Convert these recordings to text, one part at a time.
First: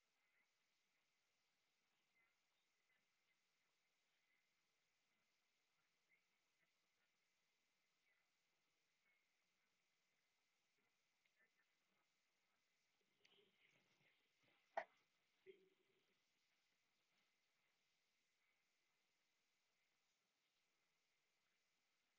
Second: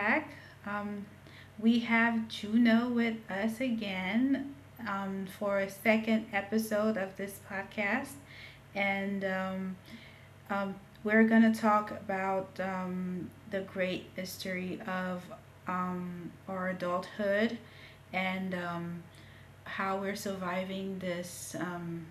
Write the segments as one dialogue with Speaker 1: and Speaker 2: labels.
Speaker 1: back. Um, we have Juno with us again for a second episode of this podcast. And um, we're going to talk about the great mystery of our adulthood and how we're surviving this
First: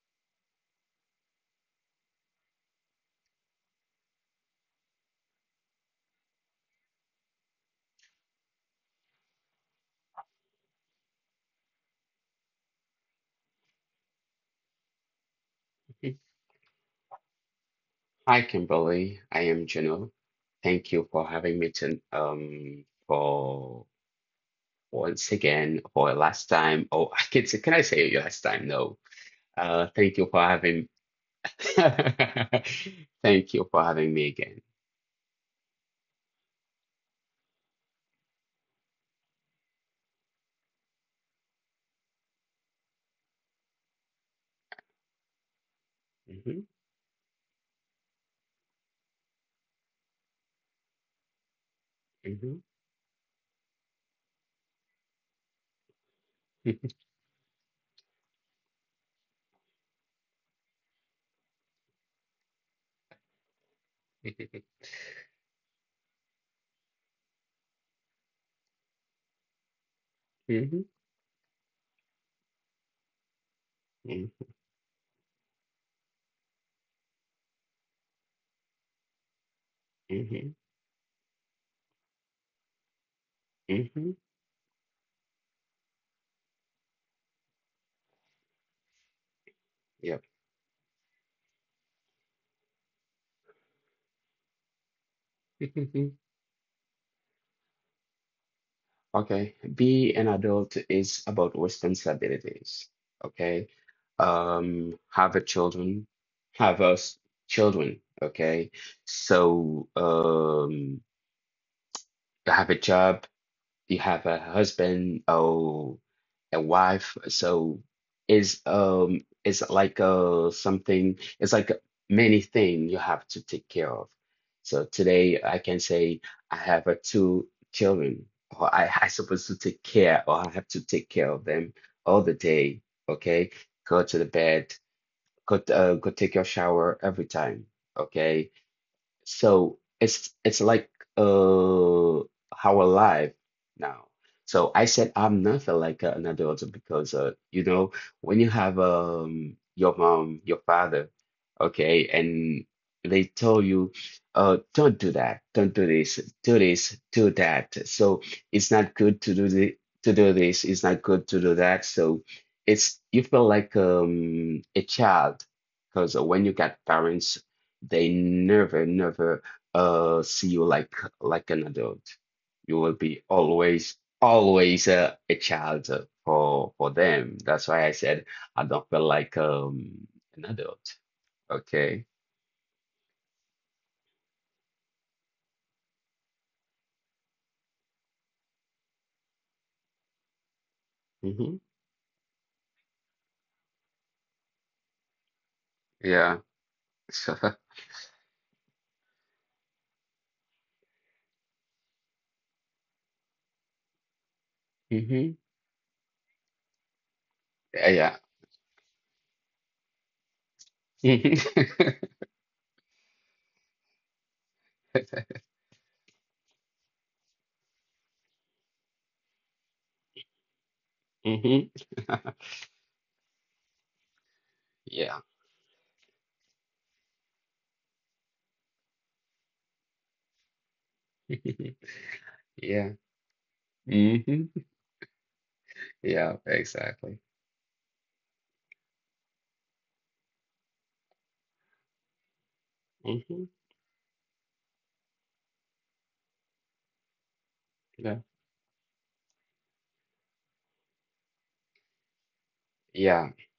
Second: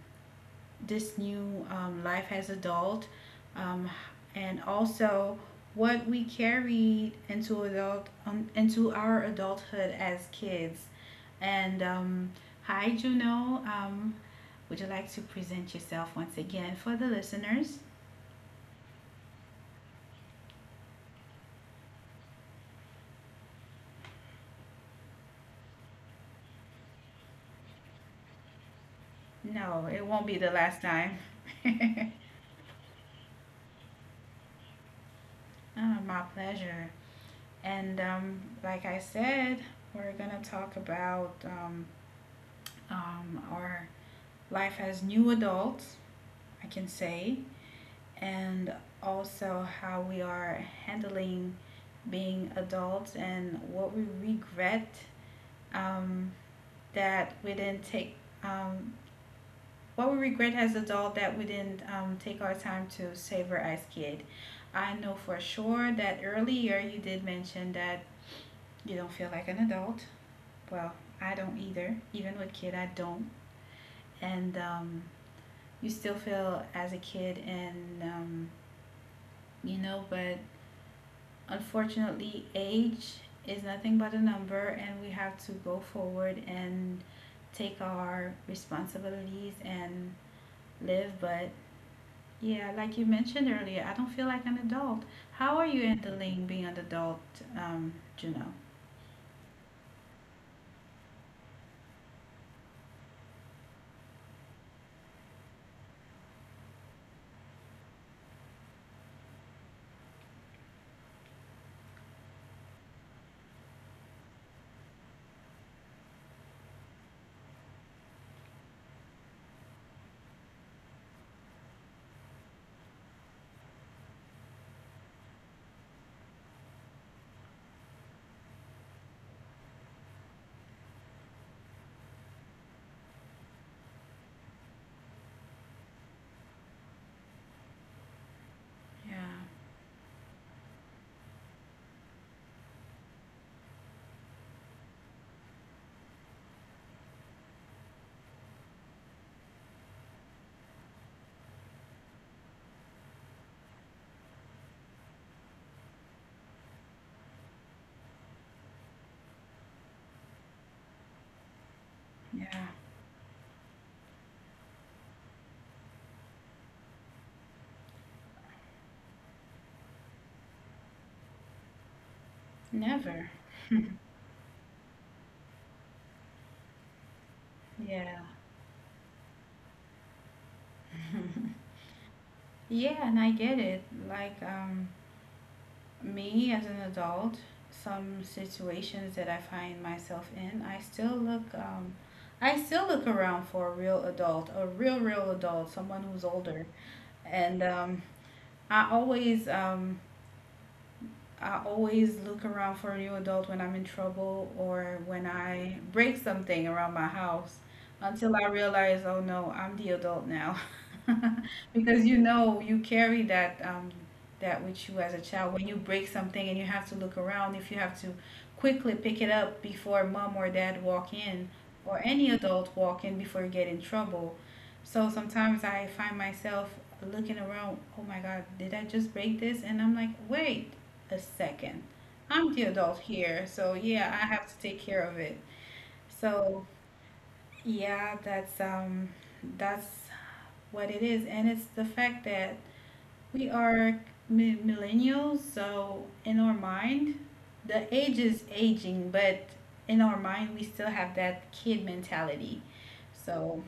Speaker 1: this new life as adult, um, and also what we carried into adult into our adulthood as kids. And hi, Juno. Would you like to present yourself once again for the listeners?
Speaker 2: Hi, Kimberly. I am Janelle. Thank you for having me for once again for a last time. Oh, can I say your last time? No.
Speaker 1: No, it
Speaker 2: Thank
Speaker 1: won't
Speaker 2: you
Speaker 1: be
Speaker 2: for
Speaker 1: the last
Speaker 2: having.
Speaker 1: time.
Speaker 2: Thank you for having me again.
Speaker 1: Ah, my pleasure. And Like I said, we're gonna talk about our life as new adults. I
Speaker 2: Hmm,
Speaker 1: can say, and also how we are handling being
Speaker 2: hmm.
Speaker 1: adults and what we regret, um, that we didn't take um, what we regret as adult that we didn't take our time to savor as kid. I know for sure that earlier you did mention that you don't feel like an adult.
Speaker 2: Hmm,
Speaker 1: Well, I don't either. Even with kid I don't. And you still feel as a kid, and you know but
Speaker 2: hmm,
Speaker 1: unfortunately, age is
Speaker 2: hmm,
Speaker 1: nothing but
Speaker 2: hmm.
Speaker 1: a number, and we have to go forward and take our responsibilities and
Speaker 2: Yep.
Speaker 1: live. But yeah, like you mentioned earlier, I don't feel like an adult. How are you handling being an adult, Juno?
Speaker 2: Okay, be an adult is about responsibilities. Okay, have a children, have us children. Okay, so have a job, you have a husband or a wife. So it's like something, it's like many things you have to take care of. So today I can say I have two children, or I supposed to take care, or I have to take care of them all the day. Okay, go to the bed, go take your shower every time. Okay,
Speaker 1: Yeah,
Speaker 2: so it's like uh how alive now. So I said I'm not feel like an adult because you know when you have your mom, your father, okay, and they tell you don't do that, don't do this, do this, do that. So it's not good to do the to do this, it's not good to do that. So
Speaker 1: yeah,
Speaker 2: it's you feel like a child because when you got parents they never, never see you like an adult. You will be
Speaker 1: never.
Speaker 2: always, always a child for them. That's why I
Speaker 1: Yeah,
Speaker 2: said I don't feel like an adult. Okay.
Speaker 1: yeah, and I get it. Like, me as an adult, some situations that I find myself in, I still
Speaker 2: Hmm.
Speaker 1: look I still look around for a real adult, a real real adult, someone who's
Speaker 2: Yeah.
Speaker 1: older.
Speaker 2: So.
Speaker 1: And I always I always look around for a new adult when I'm in trouble or when
Speaker 2: Hmm.
Speaker 1: I break something around my house
Speaker 2: Yeah.
Speaker 1: until I realize, oh no, I'm the adult now.
Speaker 2: Hmm.
Speaker 1: Because you know, you carry that, that with you as a child. When you break something and you have to look around, if you have to quickly pick it up before mom or dad walk in, or any adult walk in before you get in trouble. So
Speaker 2: Yeah.
Speaker 1: sometimes I find myself looking around, oh my God, did I just break this? And I'm like, wait, a second. I'm the
Speaker 2: Yeah.
Speaker 1: adult here, so yeah, I
Speaker 2: Hmm.
Speaker 1: have to take care of it.
Speaker 2: Yeah,
Speaker 1: So
Speaker 2: exactly.
Speaker 1: yeah, that's what it is, and it's the fact that we
Speaker 2: Hmm.
Speaker 1: are millennials, so in our mind, the age
Speaker 2: Yeah.
Speaker 1: is aging, but in our mind, we still have that kid mentality.
Speaker 2: Yeah.
Speaker 1: So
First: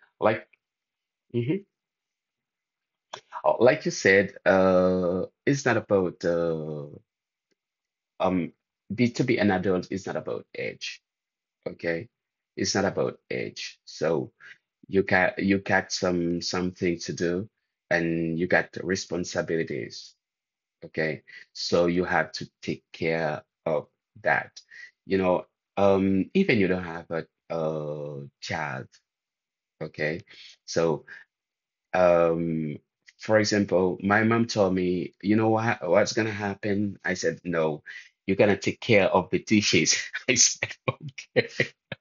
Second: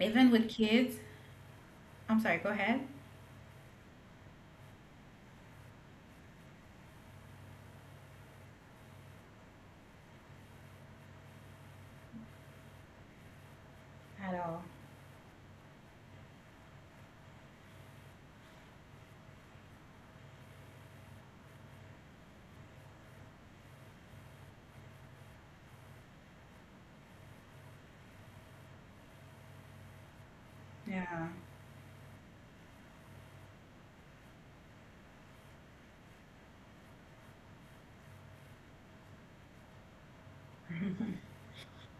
Speaker 1: even with
Speaker 2: Like,
Speaker 1: kids,
Speaker 2: mhm.
Speaker 1: I'm sorry, go ahead.
Speaker 2: Oh, like you said, it's not about um be To be an adult is not about age, okay, it's not about age. So
Speaker 1: At all.
Speaker 2: you got something to do, and you got responsibilities. Okay, so you have to take care of that, you know even you don't have a child, okay. So.
Speaker 1: Yeah.
Speaker 2: Um, for example, my mom told me, you know what, what's gonna happen? I said, no, you're gonna take care of the dishes. I said, okay.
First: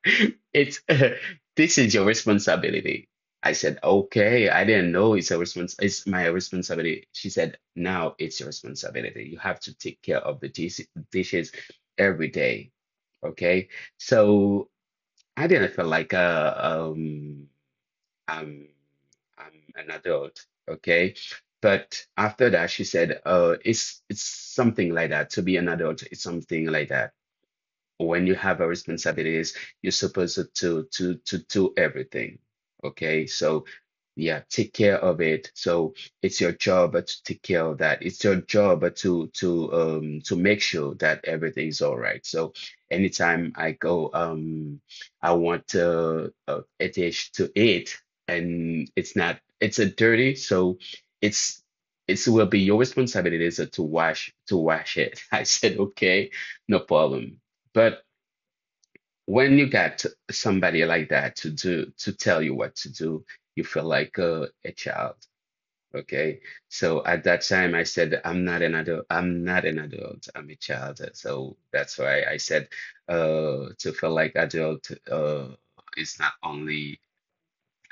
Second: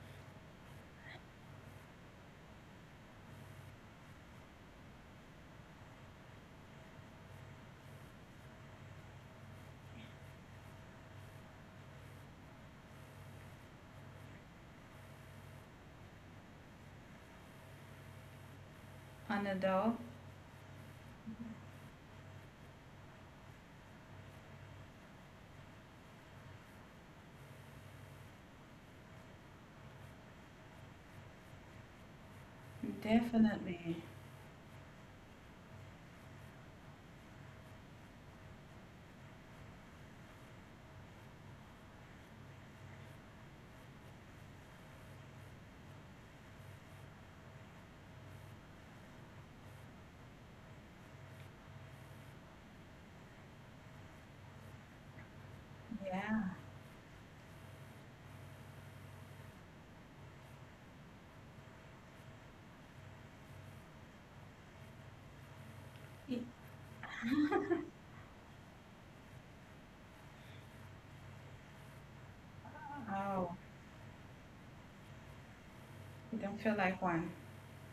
Speaker 2: It's This is your responsibility. I said, okay, I didn't know it's a respons it's my responsibility. She said, now it's your responsibility. You have to take care of the dishes every day. Okay. So I didn't feel like I'm
Speaker 1: An
Speaker 2: I'm an
Speaker 1: adult?
Speaker 2: adult, okay? But after that, she said, "Oh, it's something like that. To be an adult, it's something like that." When you have a responsibilities, you're supposed to do everything. Okay, so
Speaker 1: Definitely.
Speaker 2: yeah, take care of it. So it's your job to take care of that. It's your job to make sure that everything is all right. So anytime I go, I want a dish to eat, and it's not, it's a dirty, so it's it will be your responsibilities to wash it. I said, okay,
Speaker 1: Yeah.
Speaker 2: no problem. But when you got somebody like that to tell you what to do, you feel like a child.
Speaker 1: Y-
Speaker 2: Okay. So at that time, I said, I'm not an adult. I'm not an adult. I'm a child. So that's why I said,
Speaker 1: Oh,
Speaker 2: to feel like adult is not
Speaker 1: you don't feel like
Speaker 2: only.
Speaker 1: one.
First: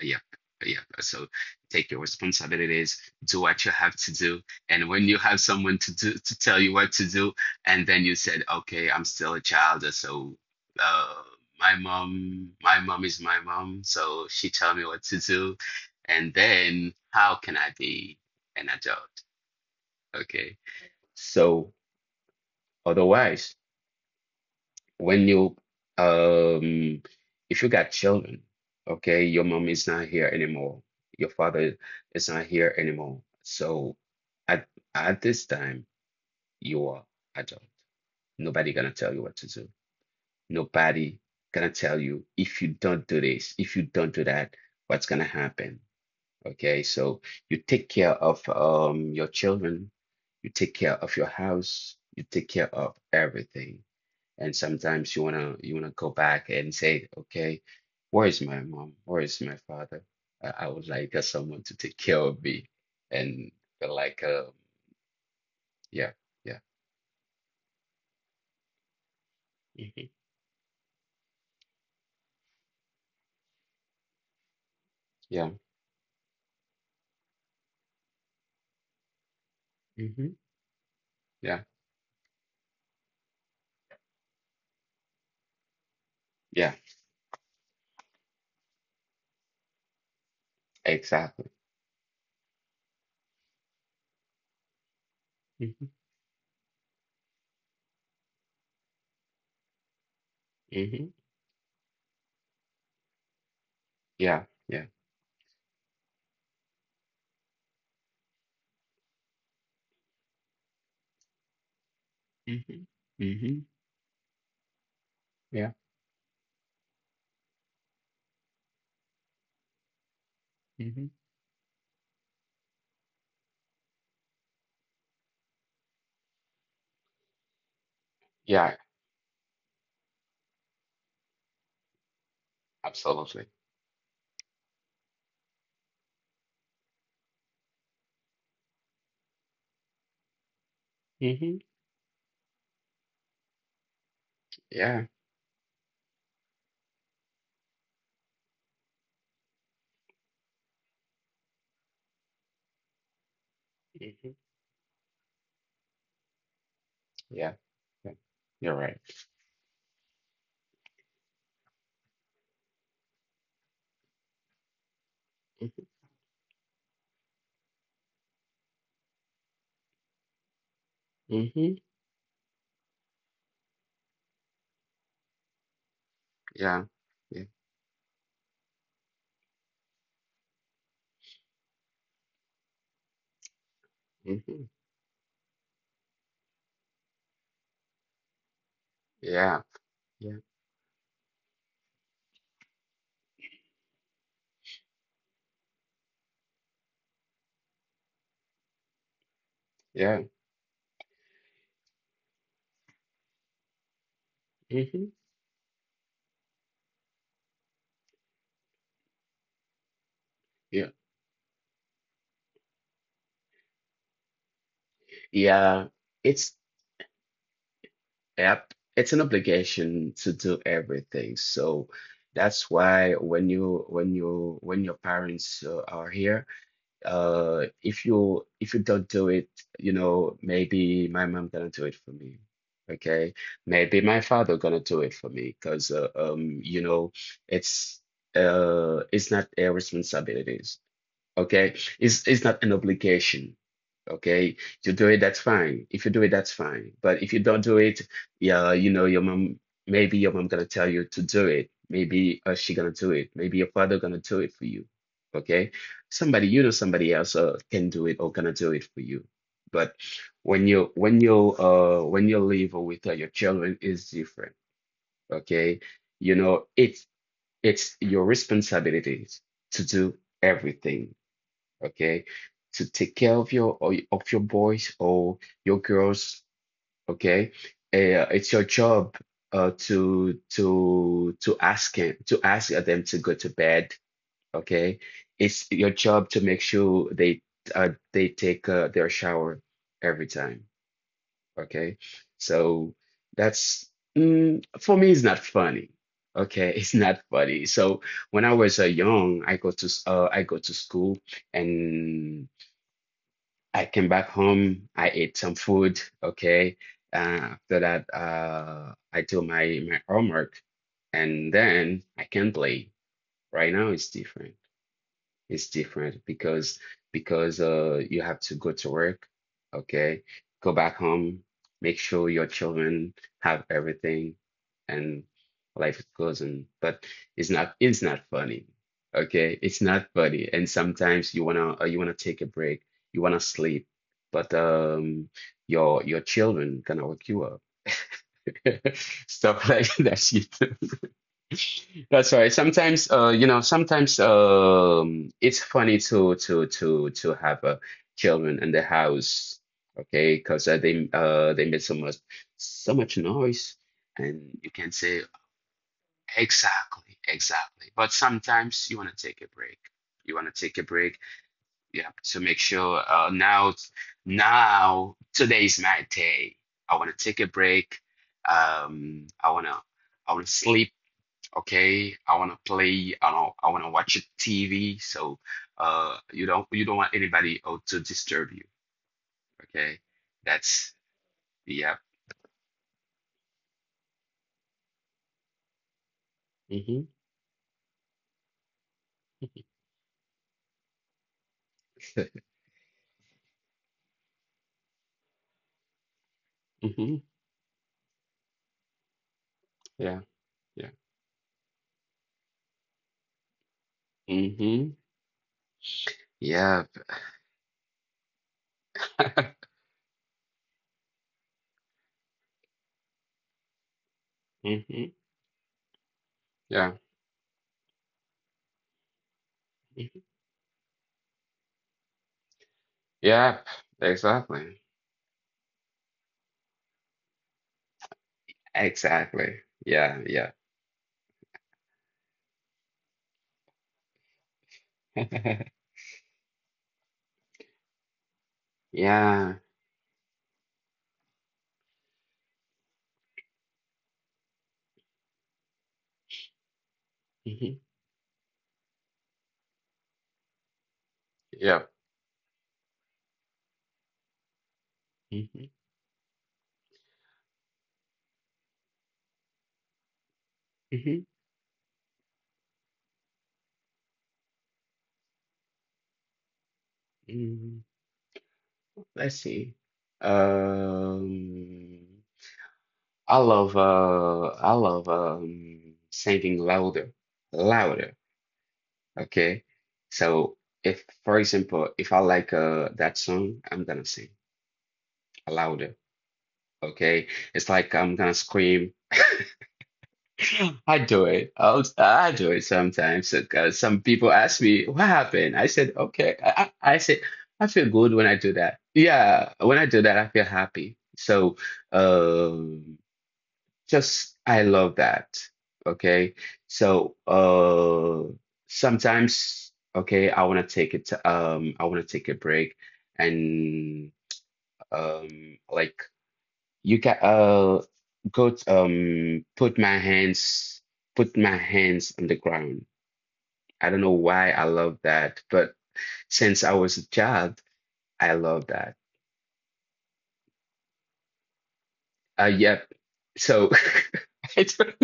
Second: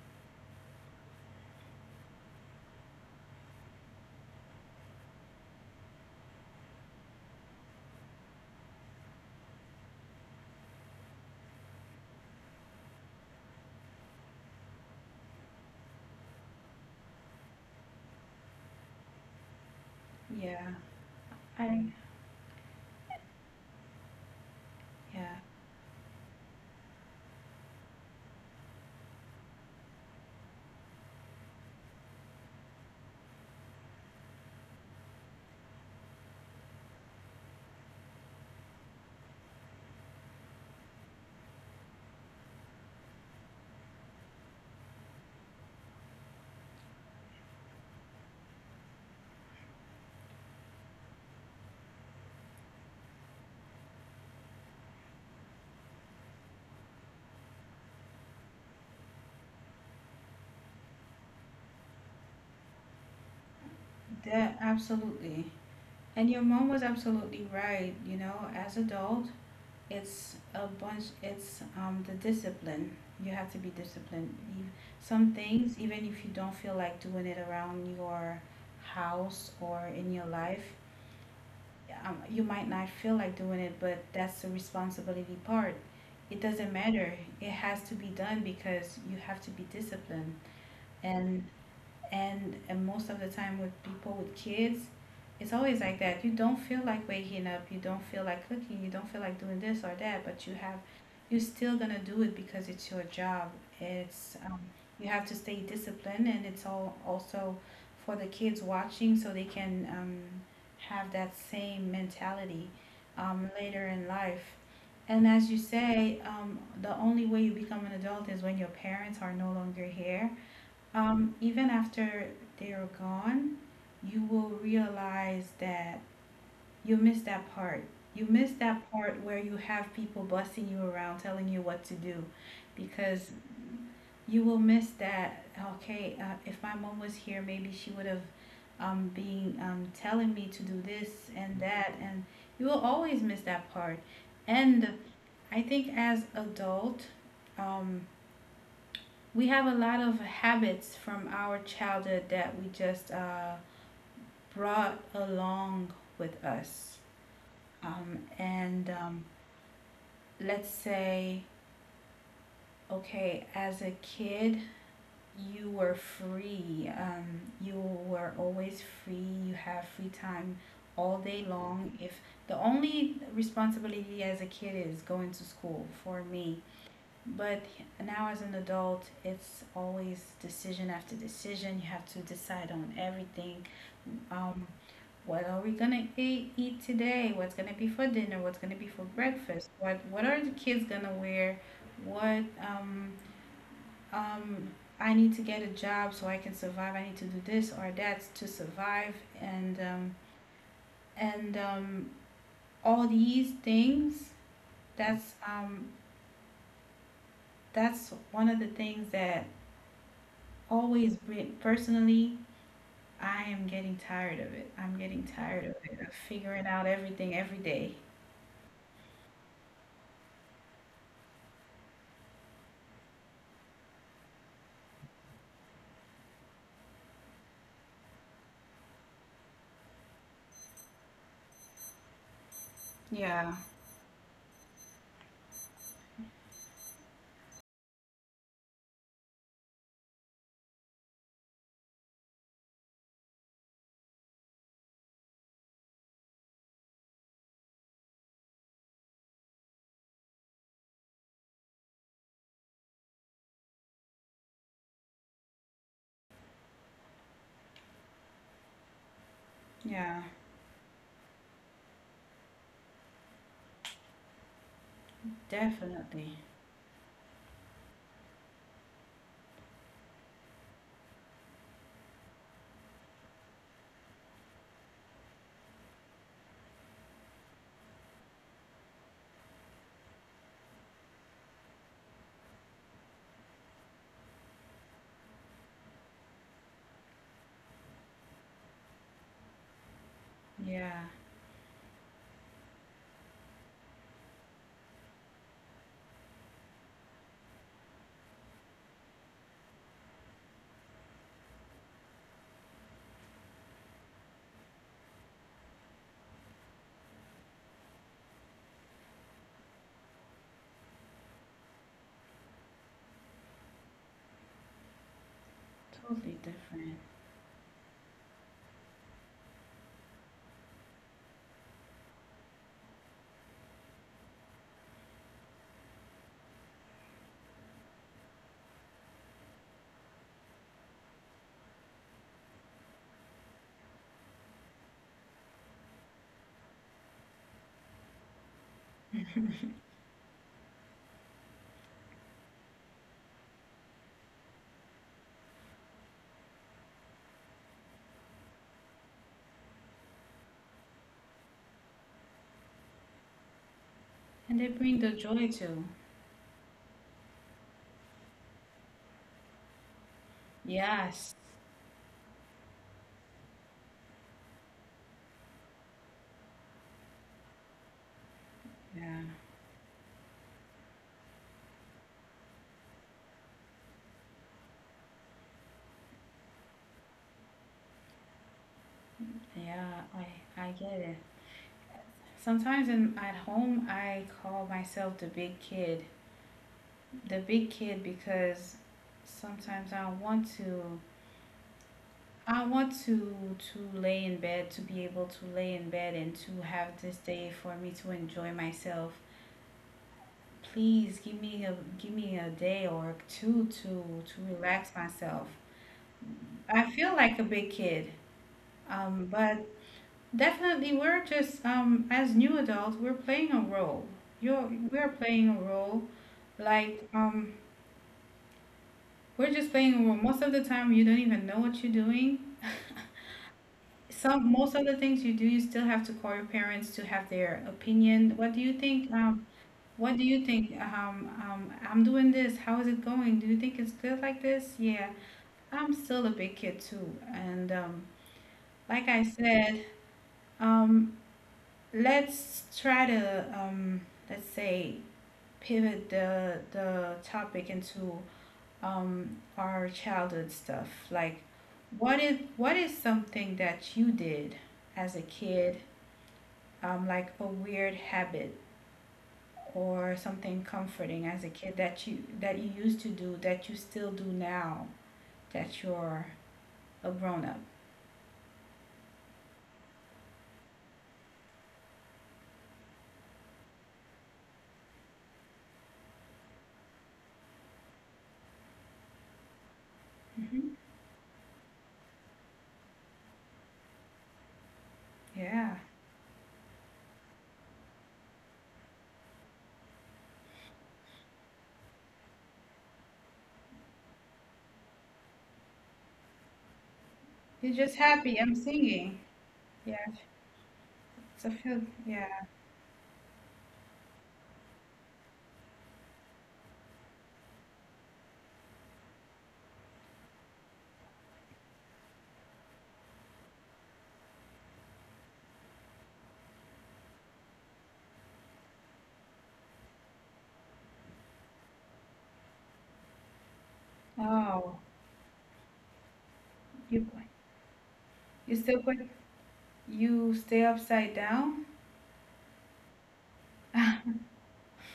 Speaker 2: Yep. Yep. So take your responsibilities, do what you have to do. And when you have someone to tell you what to do, and then you said, okay, I'm still a child. So uh my mom, is my mom, so she tell me what to do. And then how can I be an adult? Okay.
Speaker 1: Yeah.
Speaker 2: So
Speaker 1: I
Speaker 2: otherwise, when
Speaker 1: yeah.
Speaker 2: you um if you got children, okay, your mom is not here anymore, your father is not here anymore, so at at this time you are adult. Nobody gonna tell you what to do, nobody gonna tell you if you don't do this, if you don't do that, what's gonna happen. Okay, so you take care of your children, you take care of your house, you take care of everything. And sometimes you wanna go back and say, okay, where is my mom? Where is my father? I would like someone to take care of me and feel like
Speaker 1: That absolutely.
Speaker 2: yeah,
Speaker 1: And your
Speaker 2: yeah.
Speaker 1: mom was absolutely right, you know, as adult,
Speaker 2: Hmm.
Speaker 1: it's a bunch it's the discipline. You have to be disciplined. Some
Speaker 2: Yeah.
Speaker 1: things, even if you don't feel like doing it around your house or in your
Speaker 2: Hmm.
Speaker 1: life,
Speaker 2: Yeah,
Speaker 1: you might not feel like doing it, but that's the responsibility part. It
Speaker 2: yeah,
Speaker 1: doesn't matter. It has to be done because you have to be disciplined. And
Speaker 2: exactly.
Speaker 1: and most of the time with people with kids, it's always
Speaker 2: Hmm,
Speaker 1: like that. You don't feel like waking up, you don't feel like cooking, you don't feel like doing this or that, but you have,
Speaker 2: hmm.
Speaker 1: you're still gonna do it because it's your job. It's
Speaker 2: Yeah, yeah.
Speaker 1: you have to stay disciplined, and it's all also for the kids watching so they can have that same mentality
Speaker 2: Hmm, hmm.
Speaker 1: later in life. And as you
Speaker 2: Yeah.
Speaker 1: say, the only way you become an adult is when your parents are no longer here.
Speaker 2: Hmm.
Speaker 1: Even after they're gone, you will realize that you missed that part. You missed
Speaker 2: Yeah,
Speaker 1: that part where you have people busting you around, telling you what to do, because
Speaker 2: absolutely.
Speaker 1: you will miss that. Okay, if my mom was here, maybe she would have been telling me to do this
Speaker 2: Hmm.
Speaker 1: and that, and you will always miss that part. And
Speaker 2: Yeah.
Speaker 1: I think as adult, um, we have a lot of habits from our childhood that we just
Speaker 2: Hmm.
Speaker 1: brought along with us.
Speaker 2: Yeah, yeah, you're right.
Speaker 1: And let's say, okay, as a kid, you were free. You were always free. You have free time all
Speaker 2: Hmm,
Speaker 1: day
Speaker 2: hmm.
Speaker 1: long. If the only responsibility as a kid is going to school for me,
Speaker 2: Yeah, yeah.
Speaker 1: but now, as an adult, it's always decision after decision. You have to decide on everything.
Speaker 2: Hmm.
Speaker 1: Um, what are we gonna eat today? What's gonna be for dinner? What's gonna be for
Speaker 2: Yeah,
Speaker 1: breakfast? What are the kids gonna wear? What um I need to get a job so I can survive. I need to do this or that to survive, and
Speaker 2: yeah,
Speaker 1: um, and all these things.
Speaker 2: yeah.
Speaker 1: That's um that's one of the things that
Speaker 2: Yeah,
Speaker 1: always been personally, I am getting tired of it. I'm getting tired of
Speaker 2: yeah,
Speaker 1: it. I'm
Speaker 2: it's
Speaker 1: figuring out everything every day.
Speaker 2: it's an obligation to do everything. So that's why when you, when your parents are here, if you don't do it, you know, maybe my mom gonna do it for me. Okay,
Speaker 1: Yeah,
Speaker 2: maybe my father gonna do it for me, because you know, it's it's not their responsibilities. Okay. It's not an obligation. Okay. You do it, that's fine. If you do it, that's fine. But if you don't do it, yeah, you know, your mom maybe your mom gonna tell you to do it. Maybe she gonna do it. Maybe your father gonna do it for you. Okay. Somebody else can do it or gonna do it for you. But
Speaker 1: yeah,
Speaker 2: when you, when you live with your children is different. Okay. You
Speaker 1: definitely.
Speaker 2: know, it's your responsibility to do everything. Okay, to take care of your or of your boys or your girls, okay? It's your job to ask him to ask them to go to bed, okay? It's your job to make sure they, they take their shower every time,
Speaker 1: Yeah,
Speaker 2: okay? So that's for me, it's not funny. Okay, it's not funny. So when I was young, I go I go to school, and I came back home. I ate some food. Okay. Uh, After that, I do my homework, and then I can play. Right now, it's different is different,
Speaker 1: totally different.
Speaker 2: because you have to go to work. Okay, go back home, make sure your children have everything, and life goes on. But it's not funny, okay? It's not funny. And sometimes you wanna, you wanna take a break, you wanna sleep. But your children gonna wake you up. Stuff like that shit. That's right. Sometimes, it's funny to have children in the house, okay? Because they make so much so much noise, and
Speaker 1: And they
Speaker 2: you can
Speaker 1: bring the
Speaker 2: say
Speaker 1: joy too.
Speaker 2: exactly, exactly. But sometimes you want to take a break. You want to take a break.
Speaker 1: Yes.
Speaker 2: You have to make sure, now today is my day. I want to take a break.
Speaker 1: Yeah,
Speaker 2: Um, I wanna I wanna sleep. Okay, I want to play. I don't. I want to watch a TV. So you don't want anybody out to disturb you. Okay,
Speaker 1: yeah, I
Speaker 2: that's.
Speaker 1: get it.
Speaker 2: Yeah.
Speaker 1: Sometimes in, at home, I call myself the big kid.
Speaker 2: Mm-hmm.
Speaker 1: The big kid because sometimes I want to, I want to to lay in bed, to be able to lay in bed and to have this
Speaker 2: Mm-hmm.
Speaker 1: day for me to enjoy myself.
Speaker 2: Yeah, yeah.
Speaker 1: Please give me a day or two to
Speaker 2: Mm-hmm.
Speaker 1: relax myself.
Speaker 2: Yeah.
Speaker 1: I feel like a big kid. But definitely we're just um, as new adults, we're playing a role. You're we're
Speaker 2: Mm-hmm.
Speaker 1: playing a role.
Speaker 2: Yeah.
Speaker 1: Like um we're just playing a role.
Speaker 2: Mhm.
Speaker 1: Most of the time you don't even know what you're doing.
Speaker 2: Yeah,
Speaker 1: Some most
Speaker 2: exactly,
Speaker 1: of the things you do, you still have to call your parents to have their opinion. What do you think?
Speaker 2: exactly.
Speaker 1: What
Speaker 2: Yeah,
Speaker 1: do you
Speaker 2: yeah.
Speaker 1: think? I'm doing this. How is it going? Do you think it's good like this? Yeah, I'm still a big kid too, and like I
Speaker 2: Yeah.
Speaker 1: said, um, let's try to let's say pivot the topic
Speaker 2: Mm-hmm.
Speaker 1: into our childhood stuff. Like,
Speaker 2: Yeah.
Speaker 1: what is something that you did as a
Speaker 2: Mm-hmm,
Speaker 1: kid, like a weird habit or something comforting as a kid that you used to do that you still do now that you're a grown up.
Speaker 2: mm-hmm. Let's see. um I love, singing louder, louder. Okay. So,
Speaker 1: Hmm
Speaker 2: if for example, if I like that song, I'm gonna sing
Speaker 1: Yeah,
Speaker 2: louder. Okay. It's like I'm gonna scream. I do it. I do it sometimes because some people ask me what happened. I said, okay. I said I feel
Speaker 1: you're just
Speaker 2: good when I
Speaker 1: happy.
Speaker 2: do
Speaker 1: I'm
Speaker 2: that.
Speaker 1: singing.
Speaker 2: Yeah, when I do
Speaker 1: Yeah,
Speaker 2: that, I feel happy. So,
Speaker 1: it's a feel. Yeah.
Speaker 2: um. just I love that. Okay. So sometimes, okay, I wanna take a break. And like you can go to, um put my hands put my hands on the ground. I don't know why I
Speaker 1: Oh,
Speaker 2: love that, but since I was a
Speaker 1: you
Speaker 2: child, I love
Speaker 1: you still
Speaker 2: that.
Speaker 1: put, you stay upside down.
Speaker 2: Yep. So I don't.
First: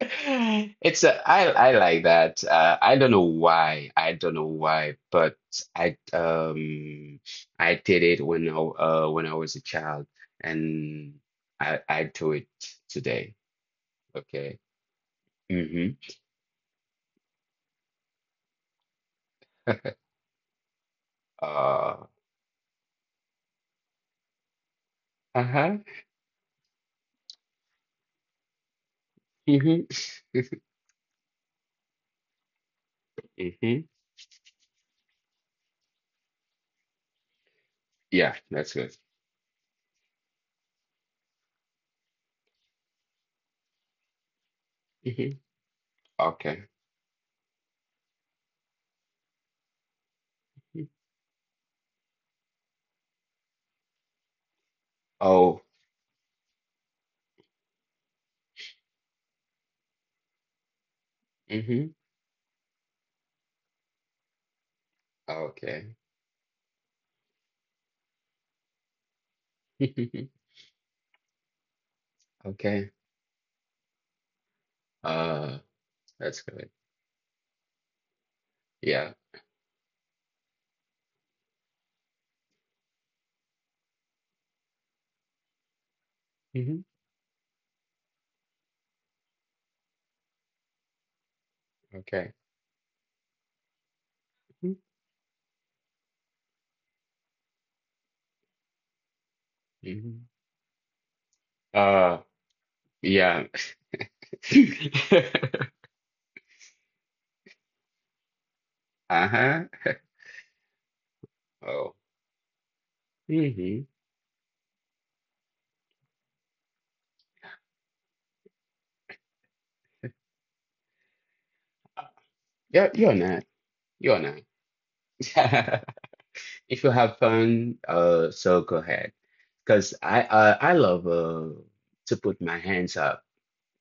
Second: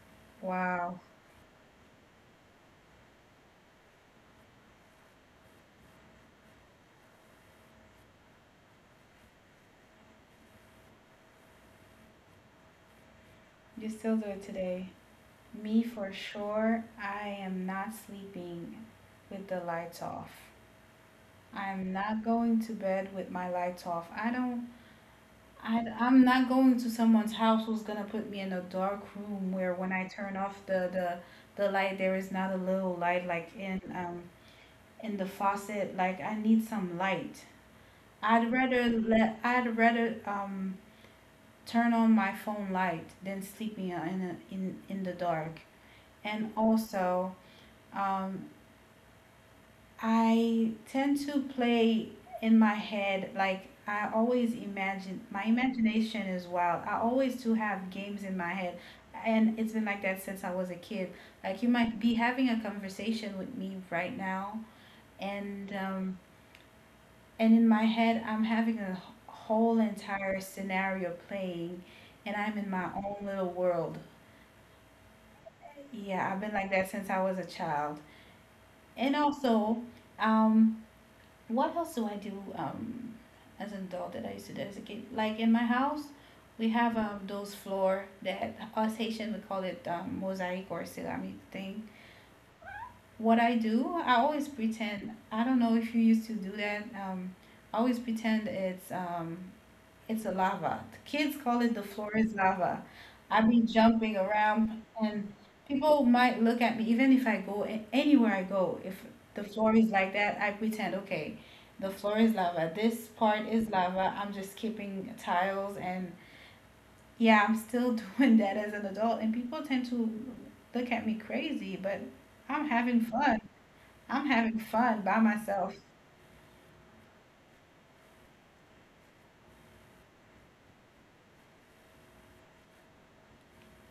Speaker 1: Wow,
Speaker 2: It's a, I like that. I don't know why. I don't know why, but I um I did it when I was a child, and I do it today.
Speaker 1: you still do it
Speaker 2: Okay.
Speaker 1: today. Me
Speaker 2: Mm-hmm.
Speaker 1: for sure. I am not sleeping with the lights off. I'm
Speaker 2: Uh.
Speaker 1: not going to bed with my lights off. I don't,
Speaker 2: Uh-huh.
Speaker 1: I'm not going to someone's house who's gonna put me in a dark room where
Speaker 2: Mm-hmm.
Speaker 1: when I turn off the light, there is not a little light like
Speaker 2: Mm-hmm.
Speaker 1: in the faucet. Like I need some light.
Speaker 2: Yeah, that's good.
Speaker 1: I'd rather turn on my phone light than sleeping in in the
Speaker 2: Hmm.
Speaker 1: dark. And
Speaker 2: Okay.
Speaker 1: also, um, I tend to play in my head, like I always imagine, my
Speaker 2: Oh.
Speaker 1: imagination is wild. I always do have games in my head, and it's been like that since I was a kid. Like you
Speaker 2: Mm-hmm.
Speaker 1: might be having a conversation with me right now, and
Speaker 2: Okay.
Speaker 1: um, and in my head, I'm having a whole entire scenario playing, and I'm in my
Speaker 2: Okay.
Speaker 1: own little world.
Speaker 2: Uh.
Speaker 1: Yeah, I've
Speaker 2: That's
Speaker 1: been like
Speaker 2: good.
Speaker 1: that since I was a child. And
Speaker 2: Yeah.
Speaker 1: also, um, what else do I do as an adult that I used to do as a kid? Like in my house, we
Speaker 2: Mm-hmm.
Speaker 1: have those floor that us Haitian we call it mosaic or ceramic thing.
Speaker 2: Okay.
Speaker 1: What I do, I always pretend. I don't know if you used to do that. I always pretend it's a
Speaker 2: Mm-hmm.
Speaker 1: lava. The kids call it the floor
Speaker 2: Uh,
Speaker 1: is lava. I
Speaker 2: Yeah.
Speaker 1: be jumping around, and people might look at me, even if I go anywhere I go. If the floor
Speaker 2: Uh-huh.
Speaker 1: is like that, I pretend, okay, the
Speaker 2: Oh.
Speaker 1: floor is lava. This part is
Speaker 2: Hmm.
Speaker 1: lava. I'm just keeping tiles, and yeah, I'm still doing that as an adult. And people tend to look at me crazy, but I'm
Speaker 2: Yeah,
Speaker 1: having
Speaker 2: you're
Speaker 1: fun.
Speaker 2: not.
Speaker 1: I'm
Speaker 2: You're not.
Speaker 1: having fun by myself.
Speaker 2: If you have fun, so go ahead. Because I love to put my hands up.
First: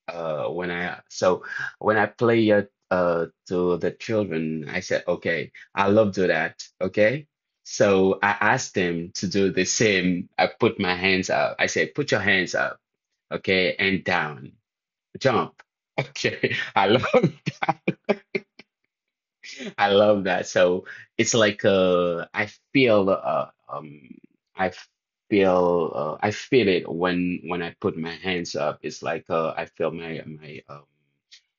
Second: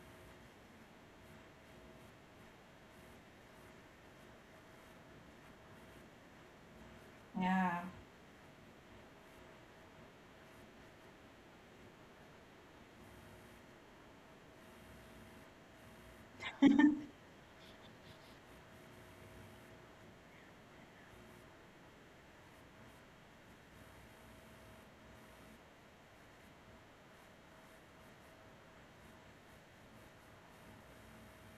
Speaker 2: When I, when I play it to the children, I said, okay, I love do that. Okay.
Speaker 1: Yeah.
Speaker 2: So I asked them to do the same. I put my hands up. I said, put your hands up. Okay, and down. Jump. Okay. I love that. I love that. So it's like I feel I I feel it when I put my hands up. It's like I feel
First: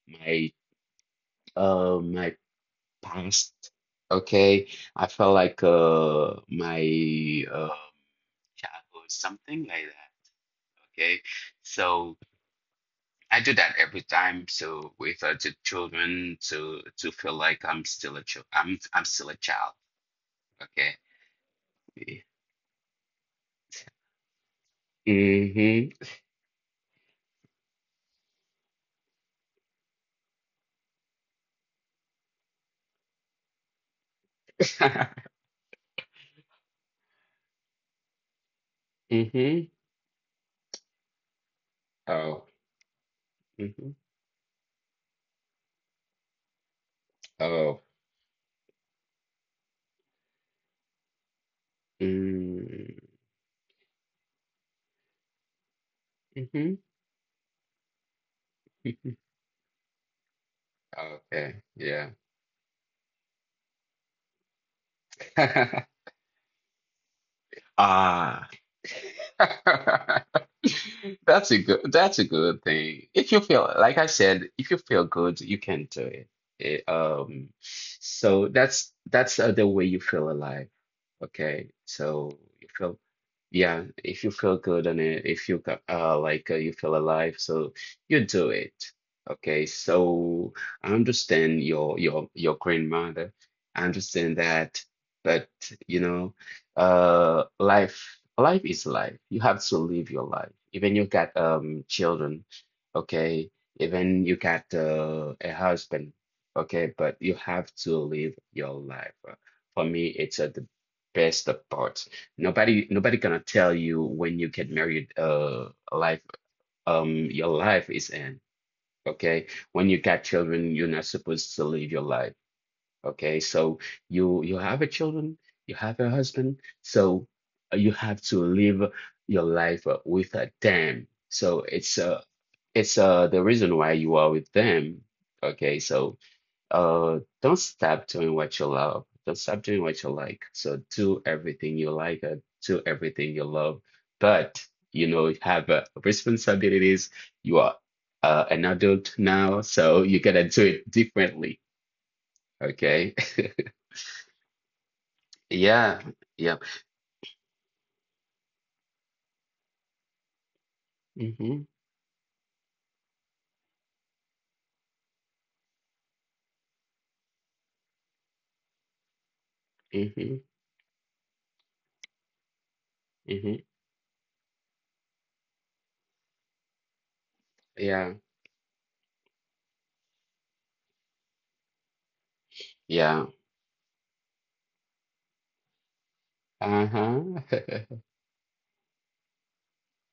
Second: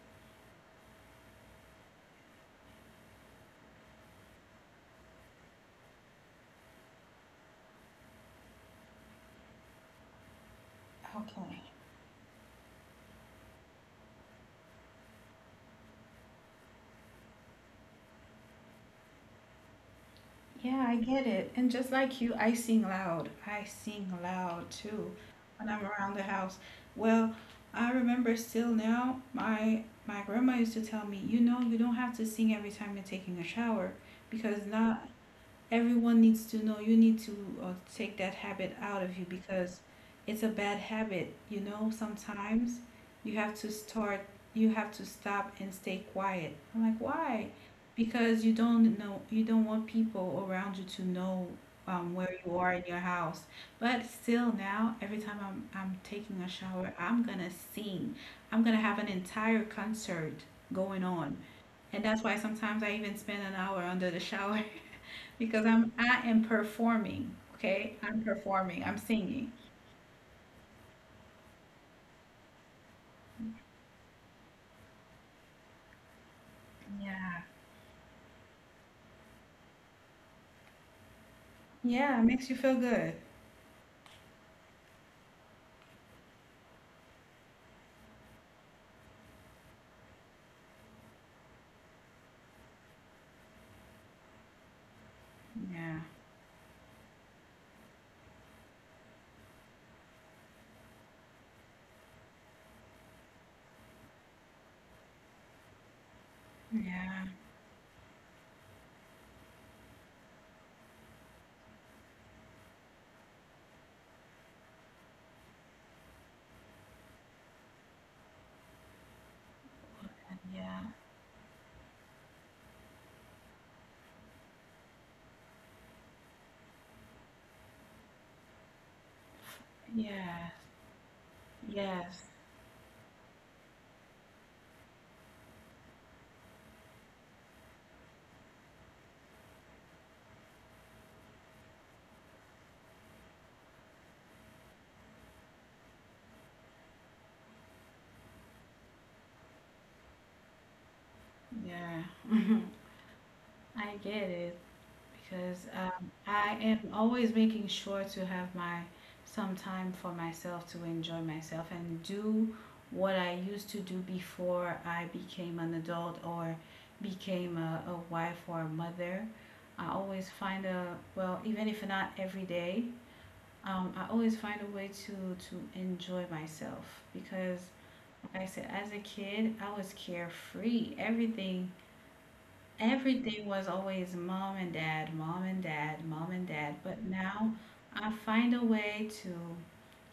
Speaker 2: my my past. Okay. I feel like my uh childhood, something like that. Okay.
Speaker 1: Okay.
Speaker 2: So. I do that every time. So with the children, to feel like I'm still a child. I'm still a child.
Speaker 1: Yeah, I
Speaker 2: Okay.
Speaker 1: get it. And just like you, I sing loud. I sing loud too when I'm
Speaker 2: Mm-hmm.
Speaker 1: around the house. Well, I remember still now, my grandma used to tell me, you know, you don't have to sing every time you're taking a shower because not everyone needs to know. You need to take that habit out of you
Speaker 2: Mm-hmm.
Speaker 1: because it's a bad habit. You know,
Speaker 2: Oh.
Speaker 1: sometimes you have to
Speaker 2: Mm-hmm.
Speaker 1: start, you have to stop and stay quiet. I'm like, why?
Speaker 2: Oh.
Speaker 1: Because you don't know, you don't want people around you to know where you are in your
Speaker 2: Mm-hmm.
Speaker 1: house. But still, now, every time I'm taking a shower, I'm gonna sing. I'm gonna have an
Speaker 2: Mm-hmm.
Speaker 1: entire concert going on.
Speaker 2: Okay.
Speaker 1: And
Speaker 2: Yeah.
Speaker 1: that's why sometimes I even spend an hour under the shower because I'm I am performing. Okay, I'm
Speaker 2: Ah.
Speaker 1: performing. I'm singing.
Speaker 2: That's a good thing. If you feel, like I said, if you feel good, you can do it.
Speaker 1: Yeah.
Speaker 2: So that's the way you feel alive. Okay,
Speaker 1: Yeah, it
Speaker 2: so
Speaker 1: makes you
Speaker 2: you
Speaker 1: feel
Speaker 2: feel,
Speaker 1: good.
Speaker 2: yeah, if you feel good and if you like you feel alive, so you do it. Okay, so I understand your grandmother. I understand that, but
Speaker 1: Yeah.
Speaker 2: you know, life is life. You have to live your life. Even you got children, okay. Even you got a husband, okay. But
Speaker 1: Yeah.
Speaker 2: you have to live your life. For me, it's a debate best of parts. Nobody gonna tell you when you get married life your life is end. Okay. When you got children,
Speaker 1: Yeah.
Speaker 2: you're not supposed to live your life. Okay. So you have a children, you have a husband, so you have to live your life with
Speaker 1: Yeah.
Speaker 2: them. So it's uh
Speaker 1: Yes.
Speaker 2: it's uh the reason why you are with them. Okay, so don't stop doing what you love. Don't stop doing what you like. So do everything you like and do everything you love. But you know, you have responsibilities. You are an adult now, so you gotta do it differently.
Speaker 1: Yeah.
Speaker 2: Okay?
Speaker 1: I get it. because
Speaker 2: Yeah.
Speaker 1: um,
Speaker 2: Yep.
Speaker 1: I am always making sure to have my some time for myself to enjoy
Speaker 2: Mm-hmm.
Speaker 1: myself and do what I used to do before I became an adult or became a wife or a mother. I always
Speaker 2: Mm-hmm.
Speaker 1: find a well, even if not every day,
Speaker 2: Mm-hmm.
Speaker 1: I always find a way to enjoy myself because,
Speaker 2: Yeah.
Speaker 1: like I said, as a kid, I was carefree. Everything
Speaker 2: Yeah.
Speaker 1: Everything was always mom and dad, mom and dad, mom and dad. But
Speaker 2: Uh-huh.
Speaker 1: now I find a way to,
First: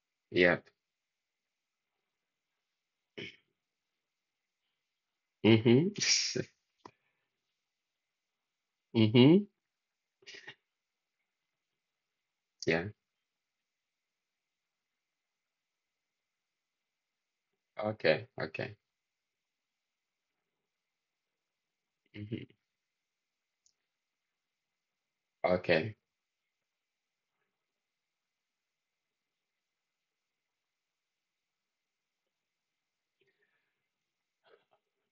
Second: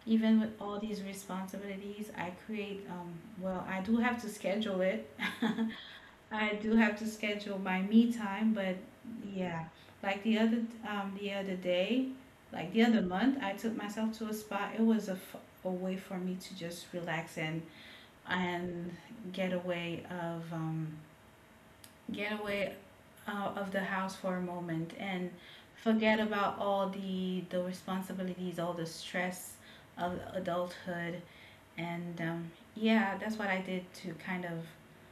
Speaker 1: even with
Speaker 2: Yep.
Speaker 1: all these responsibilities, I create, well, I do have to schedule it.
Speaker 2: Mm-hmm.
Speaker 1: I do have to schedule my me time, but
Speaker 2: Mm-hmm.
Speaker 1: yeah, like the other the other day, like the
Speaker 2: Yeah.
Speaker 1: other month, I took myself to a spa. It was a way for me to just relax
Speaker 2: Okay. Okay.
Speaker 1: and get away of get
Speaker 2: Mm-hmm.
Speaker 1: away out of the house for a moment and
Speaker 2: Okay.
Speaker 1: forget about all the responsibilities, all the stress of adulthood. And yeah, that's what I did to kind of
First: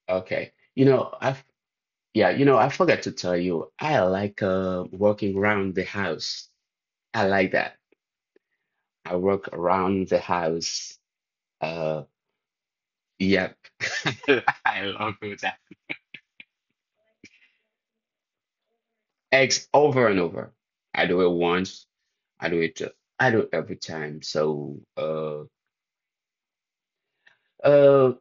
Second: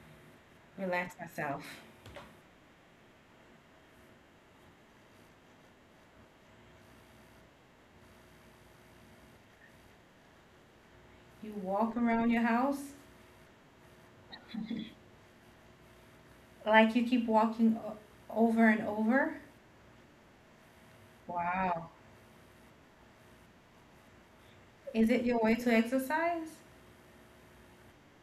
Speaker 2: Okay. You know,
Speaker 1: relax
Speaker 2: I
Speaker 1: myself.
Speaker 2: Yeah, you know, I forgot to tell you, I like working around the house. I like that. I work around the house.
Speaker 1: You walk
Speaker 2: Uh,
Speaker 1: around your house
Speaker 2: yep. I love it.
Speaker 1: like you keep walking over and over.
Speaker 2: Eggs over and over. I do it
Speaker 1: Wow.
Speaker 2: once. I do it. uh, I do it every time. So,
Speaker 1: Is it your way to exercise?
Speaker 2: uh,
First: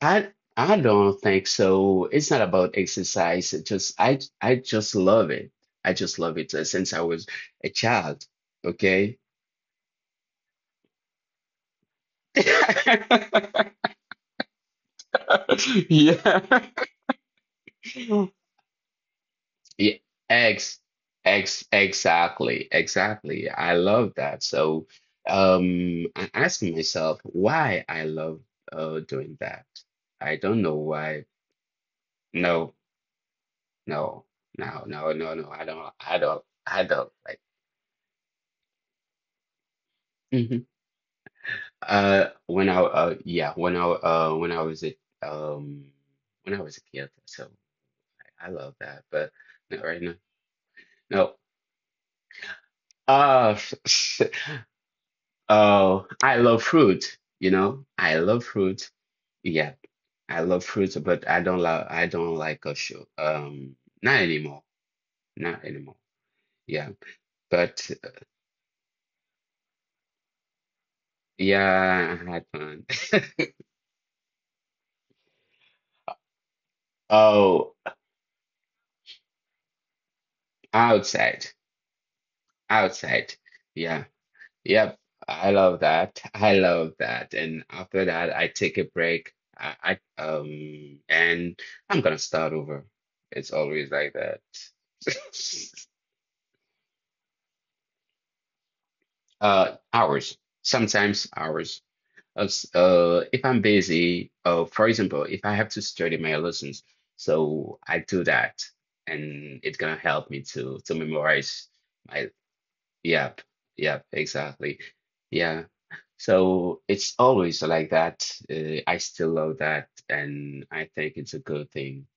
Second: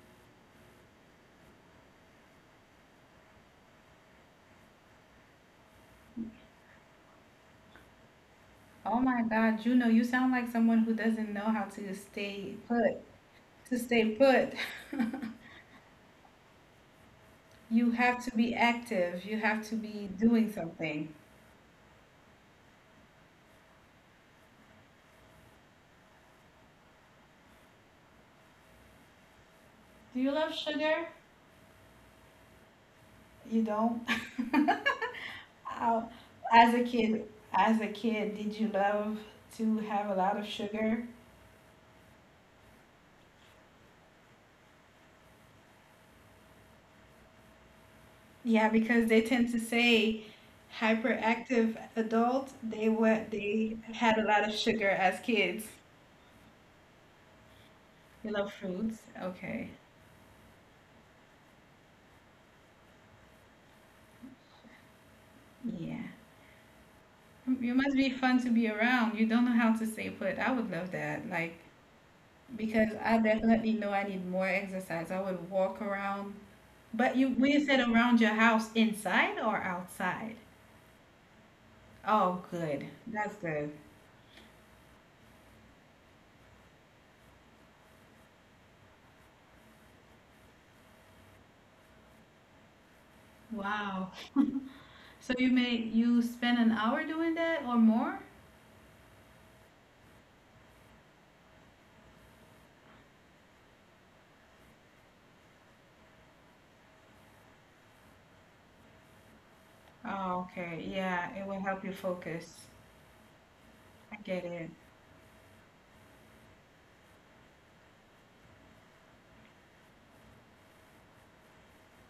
Speaker 2: I I don't think so. It's not about exercise. It just I just love it. I just love it since I was a child.
Speaker 1: Oh
Speaker 2: Okay.
Speaker 1: my God, Juno, you sound like someone who doesn't know how to stay put, to stay put.
Speaker 2: Yeah.
Speaker 1: You have to be active. You have to
Speaker 2: Yeah,
Speaker 1: be doing
Speaker 2: ex,
Speaker 1: something.
Speaker 2: exactly. I love that. So, I ask myself why I love doing that.
Speaker 1: Do
Speaker 2: I
Speaker 1: you love
Speaker 2: don't know
Speaker 1: sugar?
Speaker 2: why. No,
Speaker 1: You don't?
Speaker 2: no, no, no, no, No. I don't.
Speaker 1: Uh,
Speaker 2: I don't.
Speaker 1: as
Speaker 2: I
Speaker 1: a
Speaker 2: don't
Speaker 1: kid,
Speaker 2: like.
Speaker 1: as a kid, did you love to have a lot of
Speaker 2: Mhm.
Speaker 1: sugar?
Speaker 2: When I yeah, when I was a um when I was a kid, so I love
Speaker 1: Yeah,
Speaker 2: that.
Speaker 1: because
Speaker 2: But
Speaker 1: they tend to
Speaker 2: not right now.
Speaker 1: say
Speaker 2: No.
Speaker 1: hyperactive adult,
Speaker 2: Uh
Speaker 1: they had a lot of sugar as kids.
Speaker 2: Oh, I love fruit, you know. I
Speaker 1: You
Speaker 2: love
Speaker 1: love
Speaker 2: fruit.
Speaker 1: fruits?
Speaker 2: Yeah,
Speaker 1: Okay.
Speaker 2: I love fruit, but I don't like a show. Not anymore. Not anymore.
Speaker 1: Yeah.
Speaker 2: Yeah.
Speaker 1: You
Speaker 2: But
Speaker 1: must be fun to be around. You don't know how to stay put. I would love that. Like,
Speaker 2: yeah, I had fun.
Speaker 1: because I definitely know I need more exercise. I would walk around. But you, when you
Speaker 2: Oh,
Speaker 1: said around your house, inside or outside?
Speaker 2: outside.
Speaker 1: Oh, good.
Speaker 2: Outside.
Speaker 1: That's good.
Speaker 2: Yeah. Yep. I love that. I love that. And after that, I take a break. I and I'm gonna start over. It's always like
Speaker 1: Wow.
Speaker 2: that.
Speaker 1: So you made you spend an hour doing that or more?
Speaker 2: Hours, sometimes hours. As, if I'm busy, for example, if I have to study my lessons, so I do that, and it's gonna help me
Speaker 1: Oh,
Speaker 2: to
Speaker 1: okay.
Speaker 2: to
Speaker 1: Yeah, it
Speaker 2: memorize
Speaker 1: will help you
Speaker 2: my.
Speaker 1: focus.
Speaker 2: Yep, yep,
Speaker 1: I get it.
Speaker 2: exactly. Yeah. So it's always like that. I still love that, and I think it's a good thing.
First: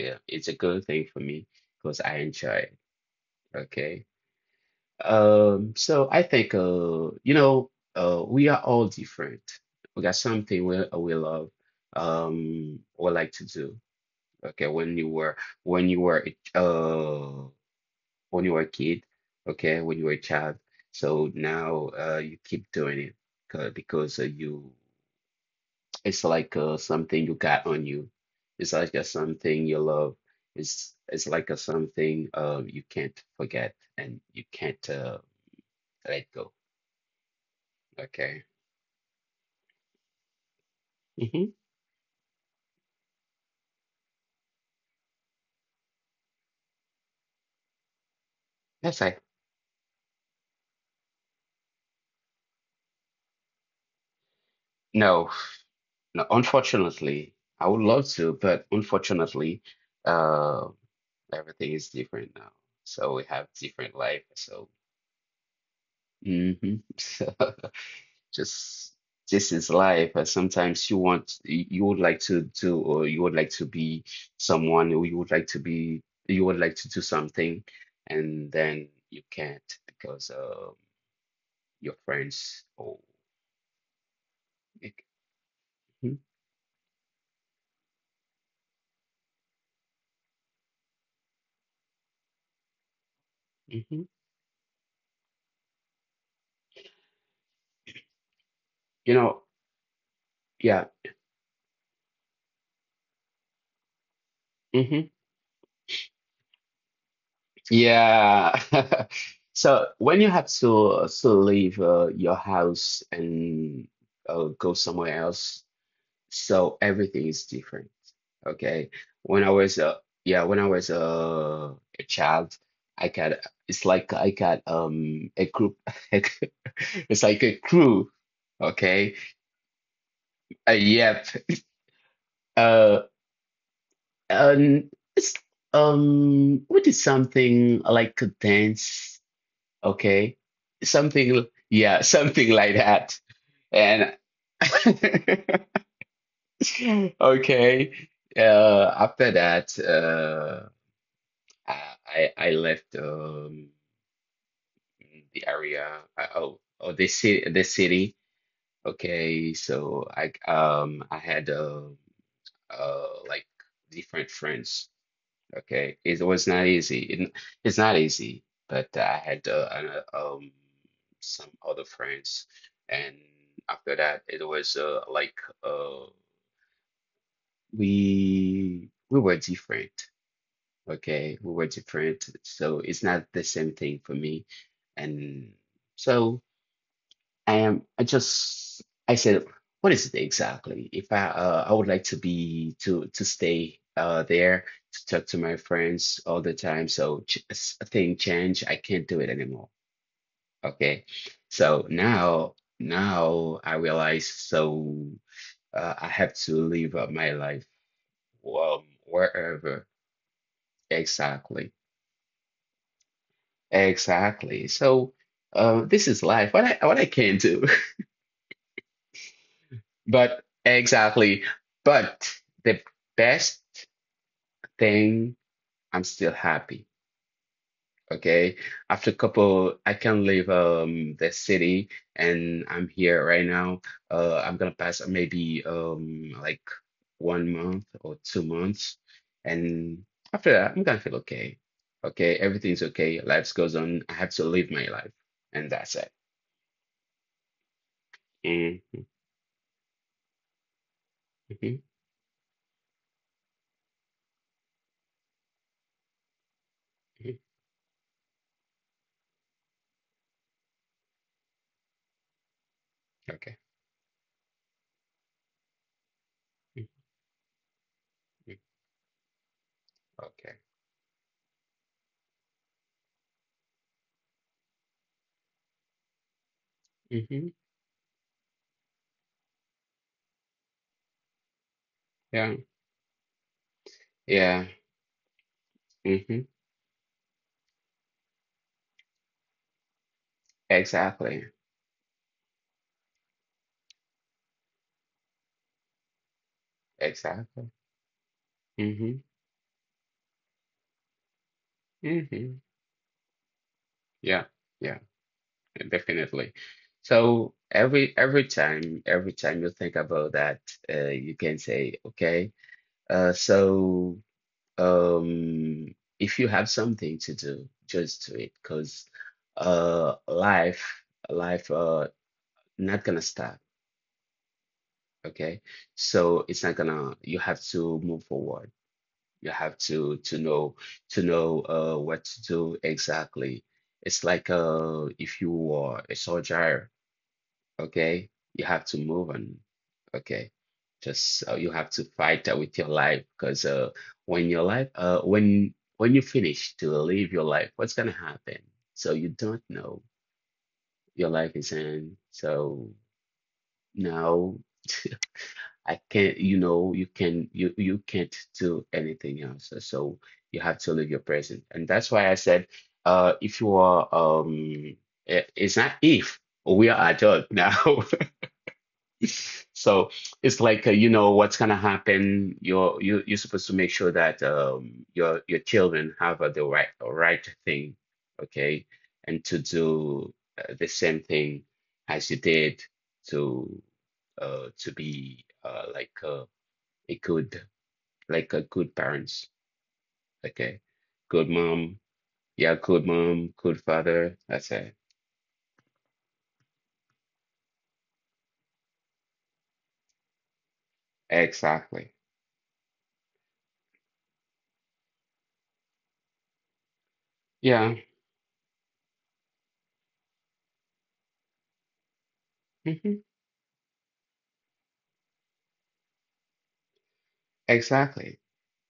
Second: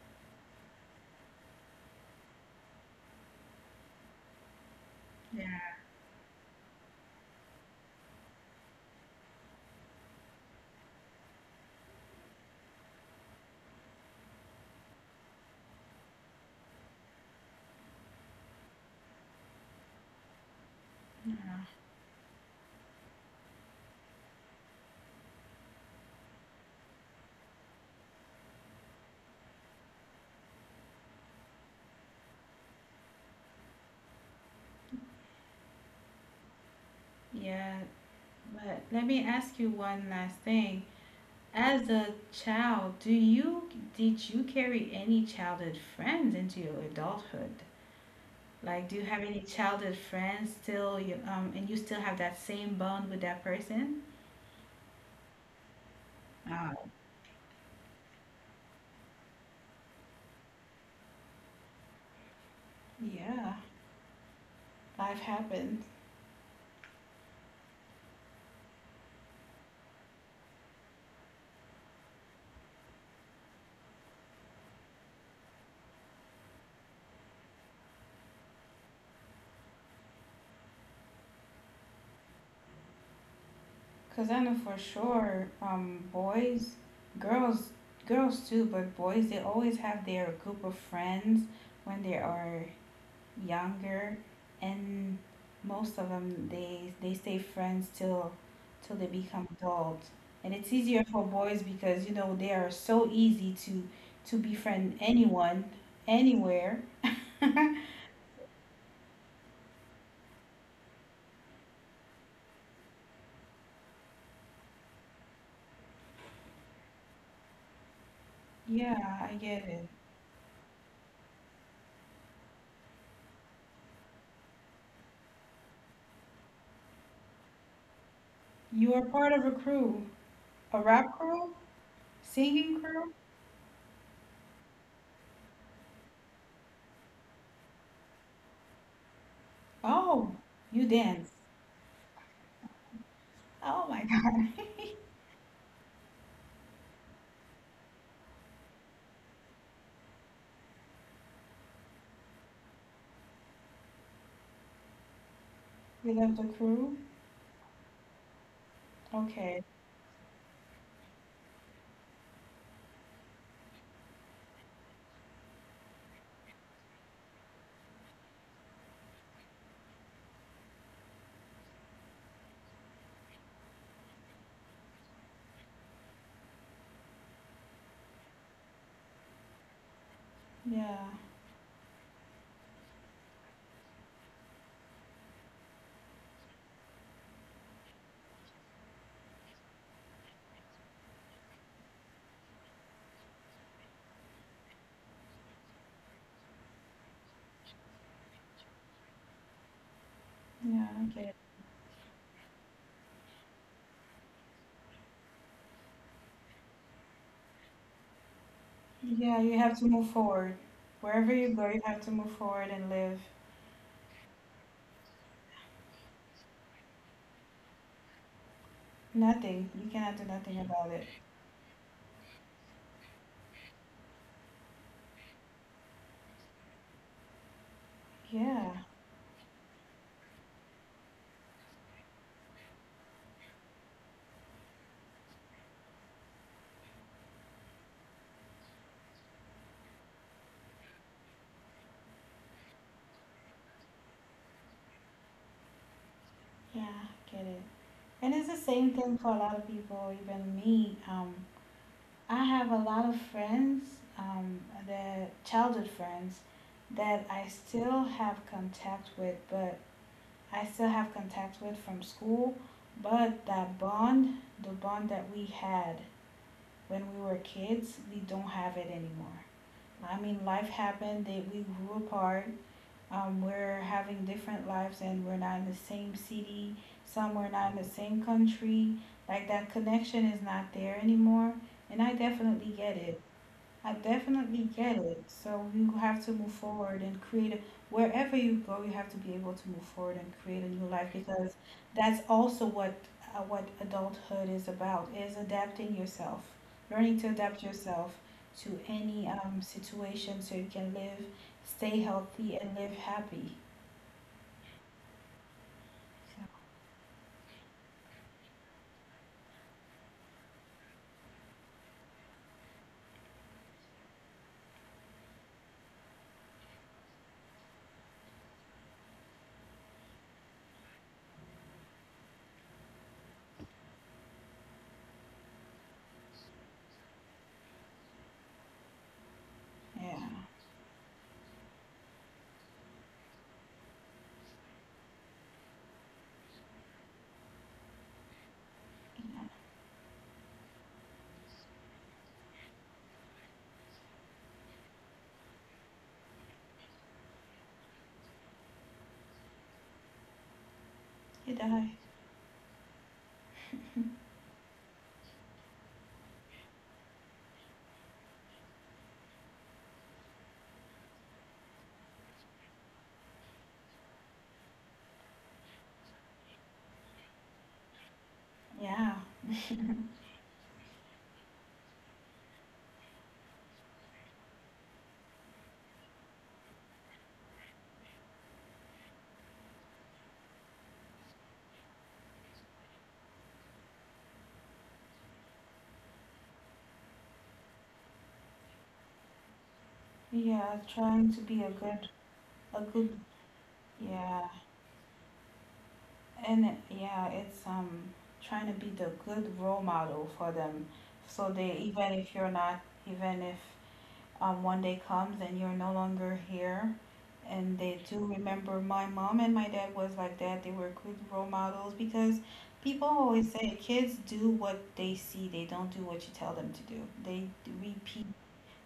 Speaker 2: Yeah, it's a good thing for me because I enjoy it. Okay.
Speaker 1: Yeah.
Speaker 2: So I think you know, we are all different. We got something we love, we like to do. Okay, when you were a ch- when you were a kid, okay, when you were a child. So now you keep doing it because you it's like something you got on you. It's like a something you love. It's like a something you can't forget and you can't let go.
Speaker 1: Yeah.
Speaker 2: Okay.
Speaker 1: But let me ask you one last thing.
Speaker 2: hmm
Speaker 1: As a child, do you did you carry any childhood friends into your adulthood? Like, do you
Speaker 2: Yes,
Speaker 1: have
Speaker 2: I
Speaker 1: any childhood friends still, you, and you still have that same bond with that person?
Speaker 2: no, no.
Speaker 1: Ah,
Speaker 2: Unfortunately, I would love to, but unfortunately, uh, everything is different now. So we have
Speaker 1: yeah,
Speaker 2: different life. So,
Speaker 1: life happens.
Speaker 2: hmm So just this is life. And sometimes you want you you would like to do, or you would like to be someone, or you would like to do something, and then you can't because your friends. Oh,
Speaker 1: Cause I know for
Speaker 2: it,
Speaker 1: sure,
Speaker 2: hmm
Speaker 1: boys, girls, girls too, but boys they always have their group of friends when they are younger, and most of them they stay friends till they
Speaker 2: You know,
Speaker 1: become adults. And it's
Speaker 2: yeah.
Speaker 1: easier for boys because you know they are so easy to befriend
Speaker 2: Mm-hmm.
Speaker 1: anyone, anywhere.
Speaker 2: Yeah. So when you have to leave your house and go somewhere else, so everything is different. Okay.
Speaker 1: Yeah, I
Speaker 2: When I
Speaker 1: get
Speaker 2: was
Speaker 1: it.
Speaker 2: yeah, when I was a child, I got it's like I got a group it's like a crew.
Speaker 1: You are
Speaker 2: Okay.
Speaker 1: part of a crew, a rap
Speaker 2: Yep.
Speaker 1: crew, singing
Speaker 2: Uh
Speaker 1: crew.
Speaker 2: and it's we did something like a dance. Okay.
Speaker 1: Oh, you dance.
Speaker 2: Something, yeah, something like that.
Speaker 1: Oh my
Speaker 2: And
Speaker 1: God.
Speaker 2: okay. Uh, after that, I left the area.
Speaker 1: You left the
Speaker 2: Oh,
Speaker 1: crew?
Speaker 2: the city. Okay,
Speaker 1: Okay.
Speaker 2: so I had like different friends. Okay, it was not easy. It's not easy, but I had some other friends, and after that, it was like uh we were different.
Speaker 1: Yeah.
Speaker 2: Okay, we were different, so it's not the same thing for me, and so. I said, what is it exactly? If I would like to be to stay there to talk to my friends all the time. So thing change, I can't do it anymore.
Speaker 1: Yeah,
Speaker 2: Okay,
Speaker 1: I get it.
Speaker 2: so now I realize so I have to live my life
Speaker 1: Yeah, you have to
Speaker 2: wherever
Speaker 1: move forward. Wherever you go,
Speaker 2: exactly
Speaker 1: you have to move forward and live.
Speaker 2: exactly. So this is life. What I can do.
Speaker 1: Nothing. You cannot do
Speaker 2: But
Speaker 1: nothing about it.
Speaker 2: exactly. But the best thing, I'm still happy. Okay.
Speaker 1: Yeah.
Speaker 2: After a couple, I can leave the city and I'm here right now. I'm gonna pass maybe like one month or two months, and after that, I'm gonna feel okay. Okay, everything's okay. Life goes on. I have to live my life, and that's it.
Speaker 1: Yeah, get it. And it's the same
Speaker 2: Mm-hmm.
Speaker 1: thing for a lot of people, even me.
Speaker 2: Mm-hmm.
Speaker 1: I have a lot of friends, um, that childhood friends, that
Speaker 2: Mm-hmm.
Speaker 1: I still have contact with, but I still have contact with from school. But
Speaker 2: Okay.
Speaker 1: that bond, the bond that we had
Speaker 2: Mm,
Speaker 1: when we were kids, we don't
Speaker 2: mm,
Speaker 1: have it anymore. I mean,
Speaker 2: okay.
Speaker 1: life happened, they, we grew apart, we're having different lives and we're not in the same city some
Speaker 2: hmm
Speaker 1: we're not in the same country like that connection is not there anymore and I
Speaker 2: Yeah.
Speaker 1: definitely get it. I
Speaker 2: Yeah.
Speaker 1: definitely get it. So you have to
Speaker 2: Mm-hmm.
Speaker 1: move forward and create a, wherever you go, you have to be able to move forward and create a new life
Speaker 2: Exactly.
Speaker 1: because that's also what adulthood is about is adapting yourself, learning to adapt
Speaker 2: Exactly.
Speaker 1: yourself to
Speaker 2: Mm-hmm.
Speaker 1: any situation so you can live, stay
Speaker 2: Mm-hmm.
Speaker 1: healthy and live happy.
Speaker 2: Yeah. Yeah.
Speaker 1: So,
Speaker 2: Definitely. So every time you think about that, you can say, okay, uh, so um, if you have something to do, just do it, because uh, life life not gonna stop. Okay, so it's not gonna. You have to move forward. You have to
Speaker 1: yeah,
Speaker 2: to know to know what to do exactly. It's like if you are a soldier, okay, you have to move
Speaker 1: yeah,
Speaker 2: on, okay. Just you have to fight that with your life because when you finish to live your life, what's gonna happen? So you don't know. Your life
Speaker 1: you
Speaker 2: is
Speaker 1: die.
Speaker 2: in. So now. I can't, you know, you can't do anything else. So you have to live your present. And that's why I said, if you are I- it's not if we are adult now.
Speaker 1: Yeah,
Speaker 2: So it's like you know what's gonna happen. You're supposed to make sure that your children have the right thing, okay, and to do the same thing as you did to to be like a good like a good parents,
Speaker 1: yeah,
Speaker 2: okay.
Speaker 1: trying to
Speaker 2: Good
Speaker 1: be
Speaker 2: mom. Yeah,
Speaker 1: a
Speaker 2: good
Speaker 1: good,
Speaker 2: mom, good father,
Speaker 1: yeah.
Speaker 2: that's it.
Speaker 1: Yeah, it's trying to be the good role model for them. So they even
Speaker 2: Exactly.
Speaker 1: if you're not even if one day comes and you're no longer here and they
Speaker 2: Yeah.
Speaker 1: do remember my mom and my dad was like that, they were good role models because people
Speaker 2: Hmm,
Speaker 1: always say kids do what they see, they don't do what you tell them to do. Repeat
Speaker 2: exactly.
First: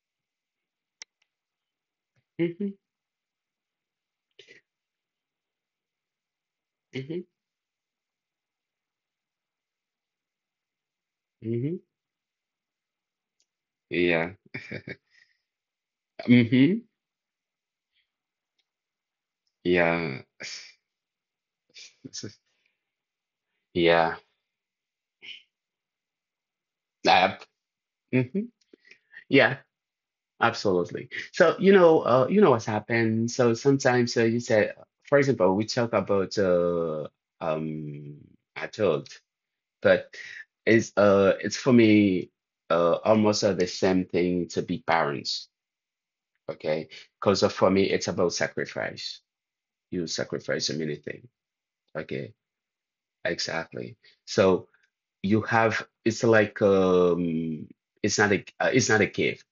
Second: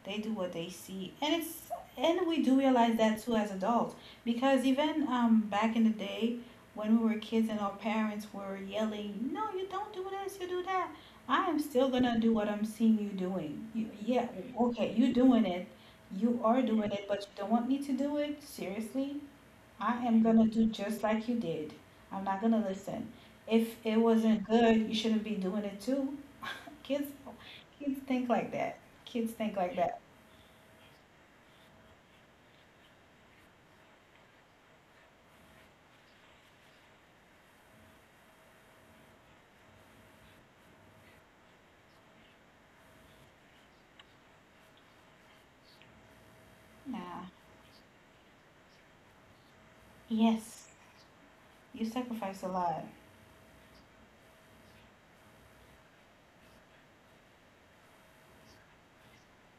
Speaker 1: they do what they see, and it's and we do
Speaker 2: Hmm.
Speaker 1: realize that too as adults because even back in the day when we were
Speaker 2: Hmm.
Speaker 1: kids and our parents were yelling, "No, you don't do this, you do that." I am
Speaker 2: Hmm.
Speaker 1: still gonna do what I'm seeing you doing. You, yeah,
Speaker 2: Yeah.
Speaker 1: okay, you doing it. You are
Speaker 2: Hmm.
Speaker 1: doing it, but you don't want me to do it. Seriously, I
Speaker 2: Yeah.
Speaker 1: am gonna do just like you did. I'm not gonna listen. If it
Speaker 2: Yeah.
Speaker 1: wasn't good, you shouldn't be doing it too. Kids,
Speaker 2: Uh.
Speaker 1: Kids think
Speaker 2: Hmm.
Speaker 1: like that. Kids think
Speaker 2: Yeah,
Speaker 1: like that.
Speaker 2: absolutely. So you know what's happened. So sometimes you said, for example, we talk about um adult, but it's for me almost the same thing to be parents, okay,
Speaker 1: Yeah.
Speaker 2: because for me it's about sacrifice. You
Speaker 1: Yes,
Speaker 2: sacrifice a many thing,
Speaker 1: you
Speaker 2: okay,
Speaker 1: sacrifice a lot.
Speaker 2: exactly. So you have it's like it's not a gift,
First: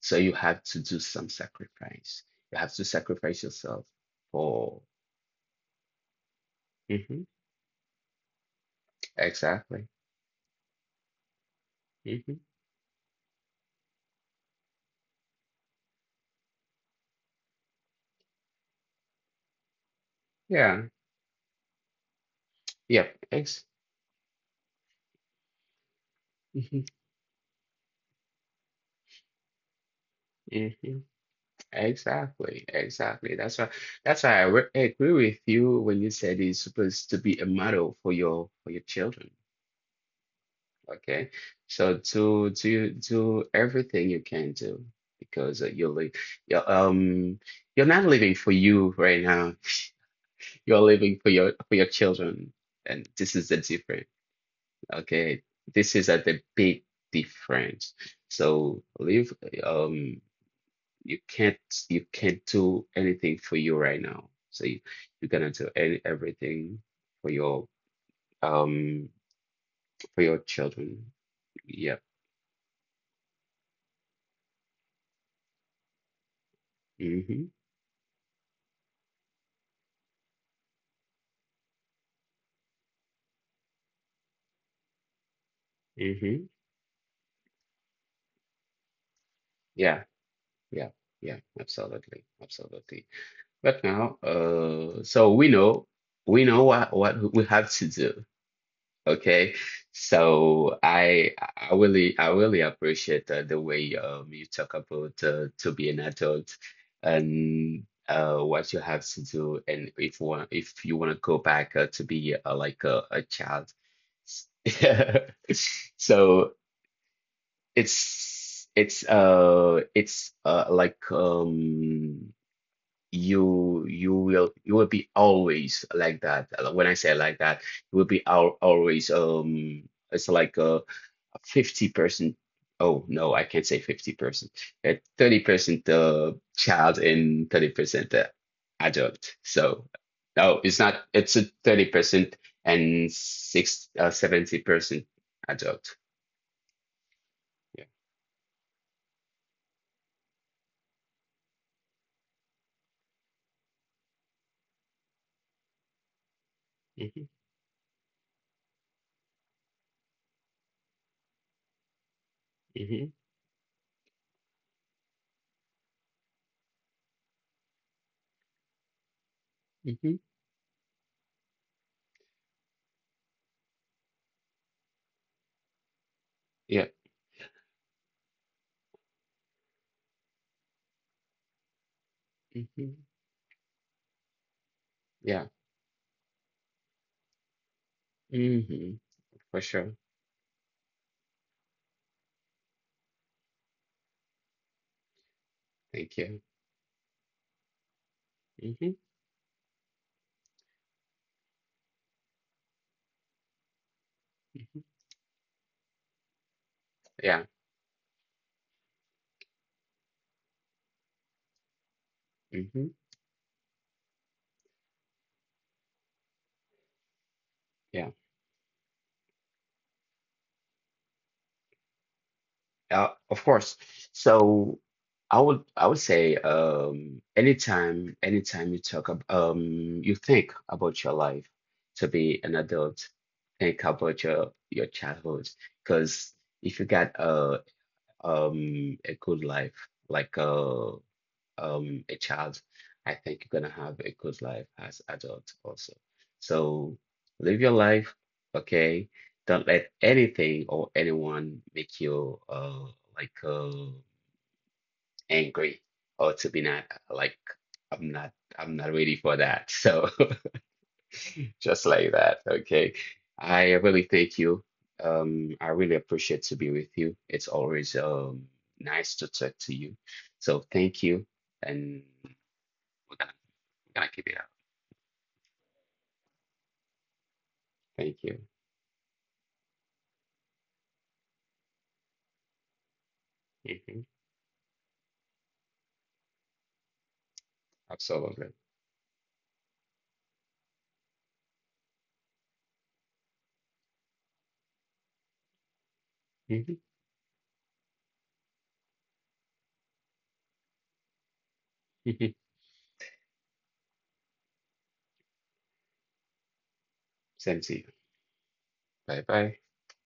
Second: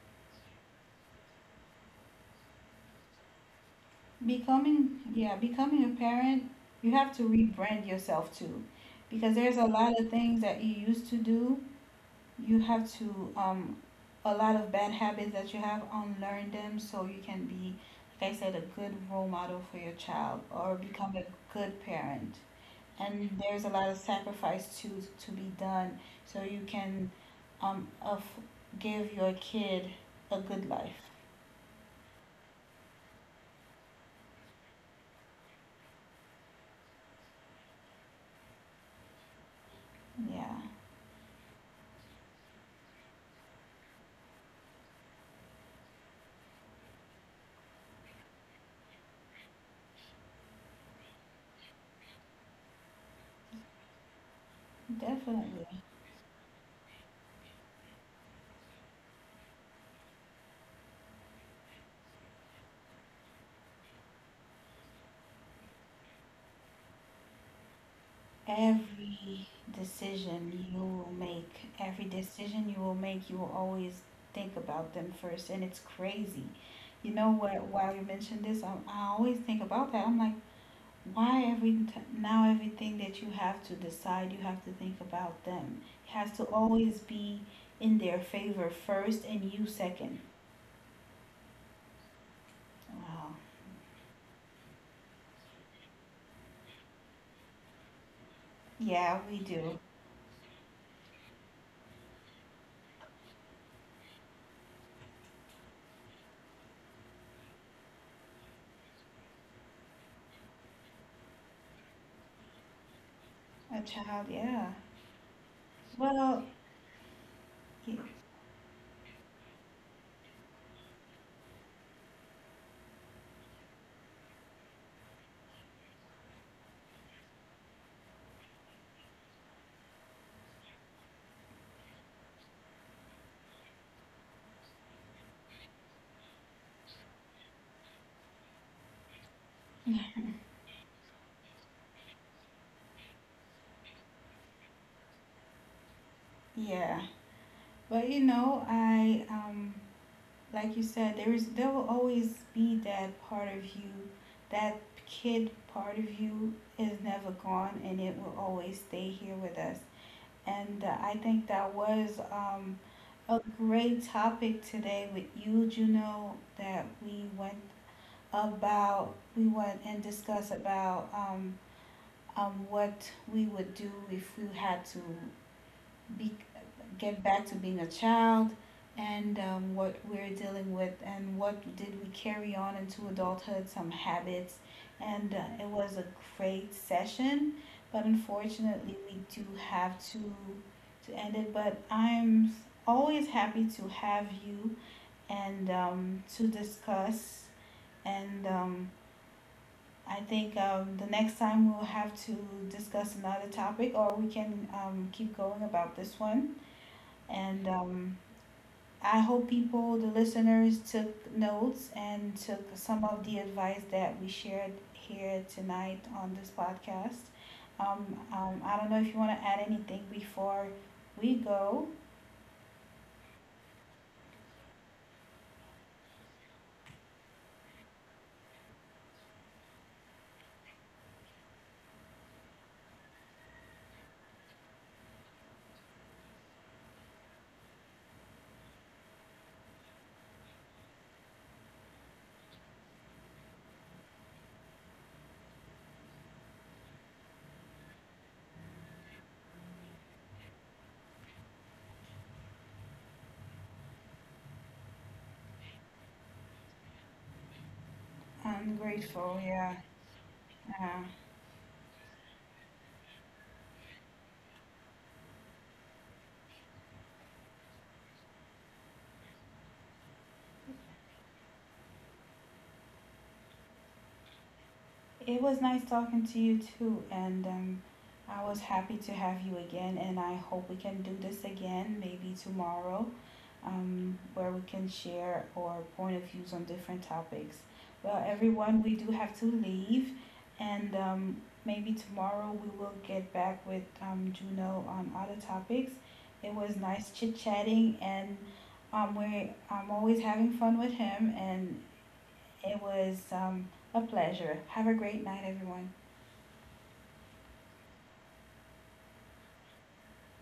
Speaker 2: so you have to do some sacrifice. You have to sacrifice yourself for.
Speaker 1: Becoming, yeah, becoming a parent, you have to
Speaker 2: Mhm.
Speaker 1: rebrand yourself too, because there's a
Speaker 2: Exactly.
Speaker 1: lot of things that you used to do.
Speaker 2: Hmm.
Speaker 1: You have to, a lot of bad habits that you have, unlearn them so you can be, like I said, a good role model for your child or
Speaker 2: Yeah.
Speaker 1: become a good parent.
Speaker 2: yep
Speaker 1: And there's
Speaker 2: ex
Speaker 1: a lot of sacrifice to be done so you can of give your kid a good life.
Speaker 2: hmm. Exactly, exactly. That's why I re agree with you when you said it's supposed to be a model for your children.
Speaker 1: Yeah.
Speaker 2: Okay, so do do everything you can do because you're um you're not living for you right now. You're living for your children, and this is the difference. Okay,
Speaker 1: Definitely.
Speaker 2: this is at the big difference. So live. Um, you can't you can't do anything for you right now. You're gonna do everything for your um
Speaker 1: Every
Speaker 2: for your
Speaker 1: decision you will
Speaker 2: children.
Speaker 1: make, every
Speaker 2: Yep.
Speaker 1: decision you will make, you will always think about them first. And it's crazy. You know
Speaker 2: Mm-hmm.
Speaker 1: what? While you mentioned this, I always think about that. I'm like, why now everything that you have to decide, you have to think about them. It has to
Speaker 2: Mm-hmm.
Speaker 1: always be in their favor first and you
Speaker 2: Yeah.
Speaker 1: second.
Speaker 2: Yeah. Yeah. Absolutely. Absolutely.
Speaker 1: Wow.
Speaker 2: But now, so we know what we have to do.
Speaker 1: Yeah, we
Speaker 2: Okay,
Speaker 1: do.
Speaker 2: so I really appreciate the way you talk about to be an adult, and what you have to do, and if one if you want to go back to be like a child.
Speaker 1: A child, yeah. Well,
Speaker 2: So
Speaker 1: y-
Speaker 2: it's like you will be always like that. When I say like that, you will be al always it's like a 50%. Oh no, I can't say 50%. A 30% child and 30% adult. So no, it's not it's a 30% and six 70% adult.
Speaker 1: yeah.
Speaker 2: Yeah.
Speaker 1: But you know, I like you said, there is there will always be that part of you, that kid part of you is never
Speaker 2: Mhm,
Speaker 1: gone and it will always stay here with us. And I think that was
Speaker 2: mhm,
Speaker 1: a great topic today with you, Juno, that we went and
Speaker 2: mhm.
Speaker 1: discussed about what we would do if we had to be,
Speaker 2: Yeah.
Speaker 1: get back to being a child and what we're dealing with and what did we carry on
Speaker 2: Mhm.
Speaker 1: into adulthood some habits and
Speaker 2: Yeah.
Speaker 1: it was a great session, but unfortunately
Speaker 2: Hmm.
Speaker 1: we do
Speaker 2: For
Speaker 1: have
Speaker 2: sure.
Speaker 1: to end it, but I'm always happy to have you and
Speaker 2: Thank you.
Speaker 1: to discuss and
Speaker 2: Hmm.
Speaker 1: I think the next time we'll have to discuss another topic or we can keep going about this one
Speaker 2: Yeah.
Speaker 1: and I hope people, the listeners, took notes and took
Speaker 2: Hmm.
Speaker 1: some of the advice that we shared here tonight on this podcast.
Speaker 2: Yeah.
Speaker 1: I don't know if you want to add anything before we go.
Speaker 2: Of course. So I would say anytime anytime you talk about you think about your life to be an adult, think about your childhood. Because if you got a good life, like a child, I think you're gonna have a good life as adult also. So live your life, okay? Don't let anything or anyone make you like angry or to be not like I'm not
Speaker 1: I'm
Speaker 2: I'm not ready
Speaker 1: grateful,
Speaker 2: for that.
Speaker 1: yeah.
Speaker 2: So
Speaker 1: Uh,
Speaker 2: just like that, okay? I really thank you. I really appreciate to be with you. It's always nice to talk to you. So thank you and we're gonna I keep it up.
Speaker 1: it was nice talking to you too, and
Speaker 2: Thank
Speaker 1: I
Speaker 2: you.
Speaker 1: was happy to have you again, and I hope we can do this again maybe tomorrow,
Speaker 2: Hmm.
Speaker 1: where we can share our point of views on different topics. Well,
Speaker 2: Absolutely.
Speaker 1: everyone, we do have to leave, and maybe tomorrow we will get back with Juno on other topics. It was
Speaker 2: Hmm.
Speaker 1: nice chit chatting, and we I'm always having fun with him, and it was a pleasure. Have a great night, everyone.
Speaker 2: Same to you. Bye bye.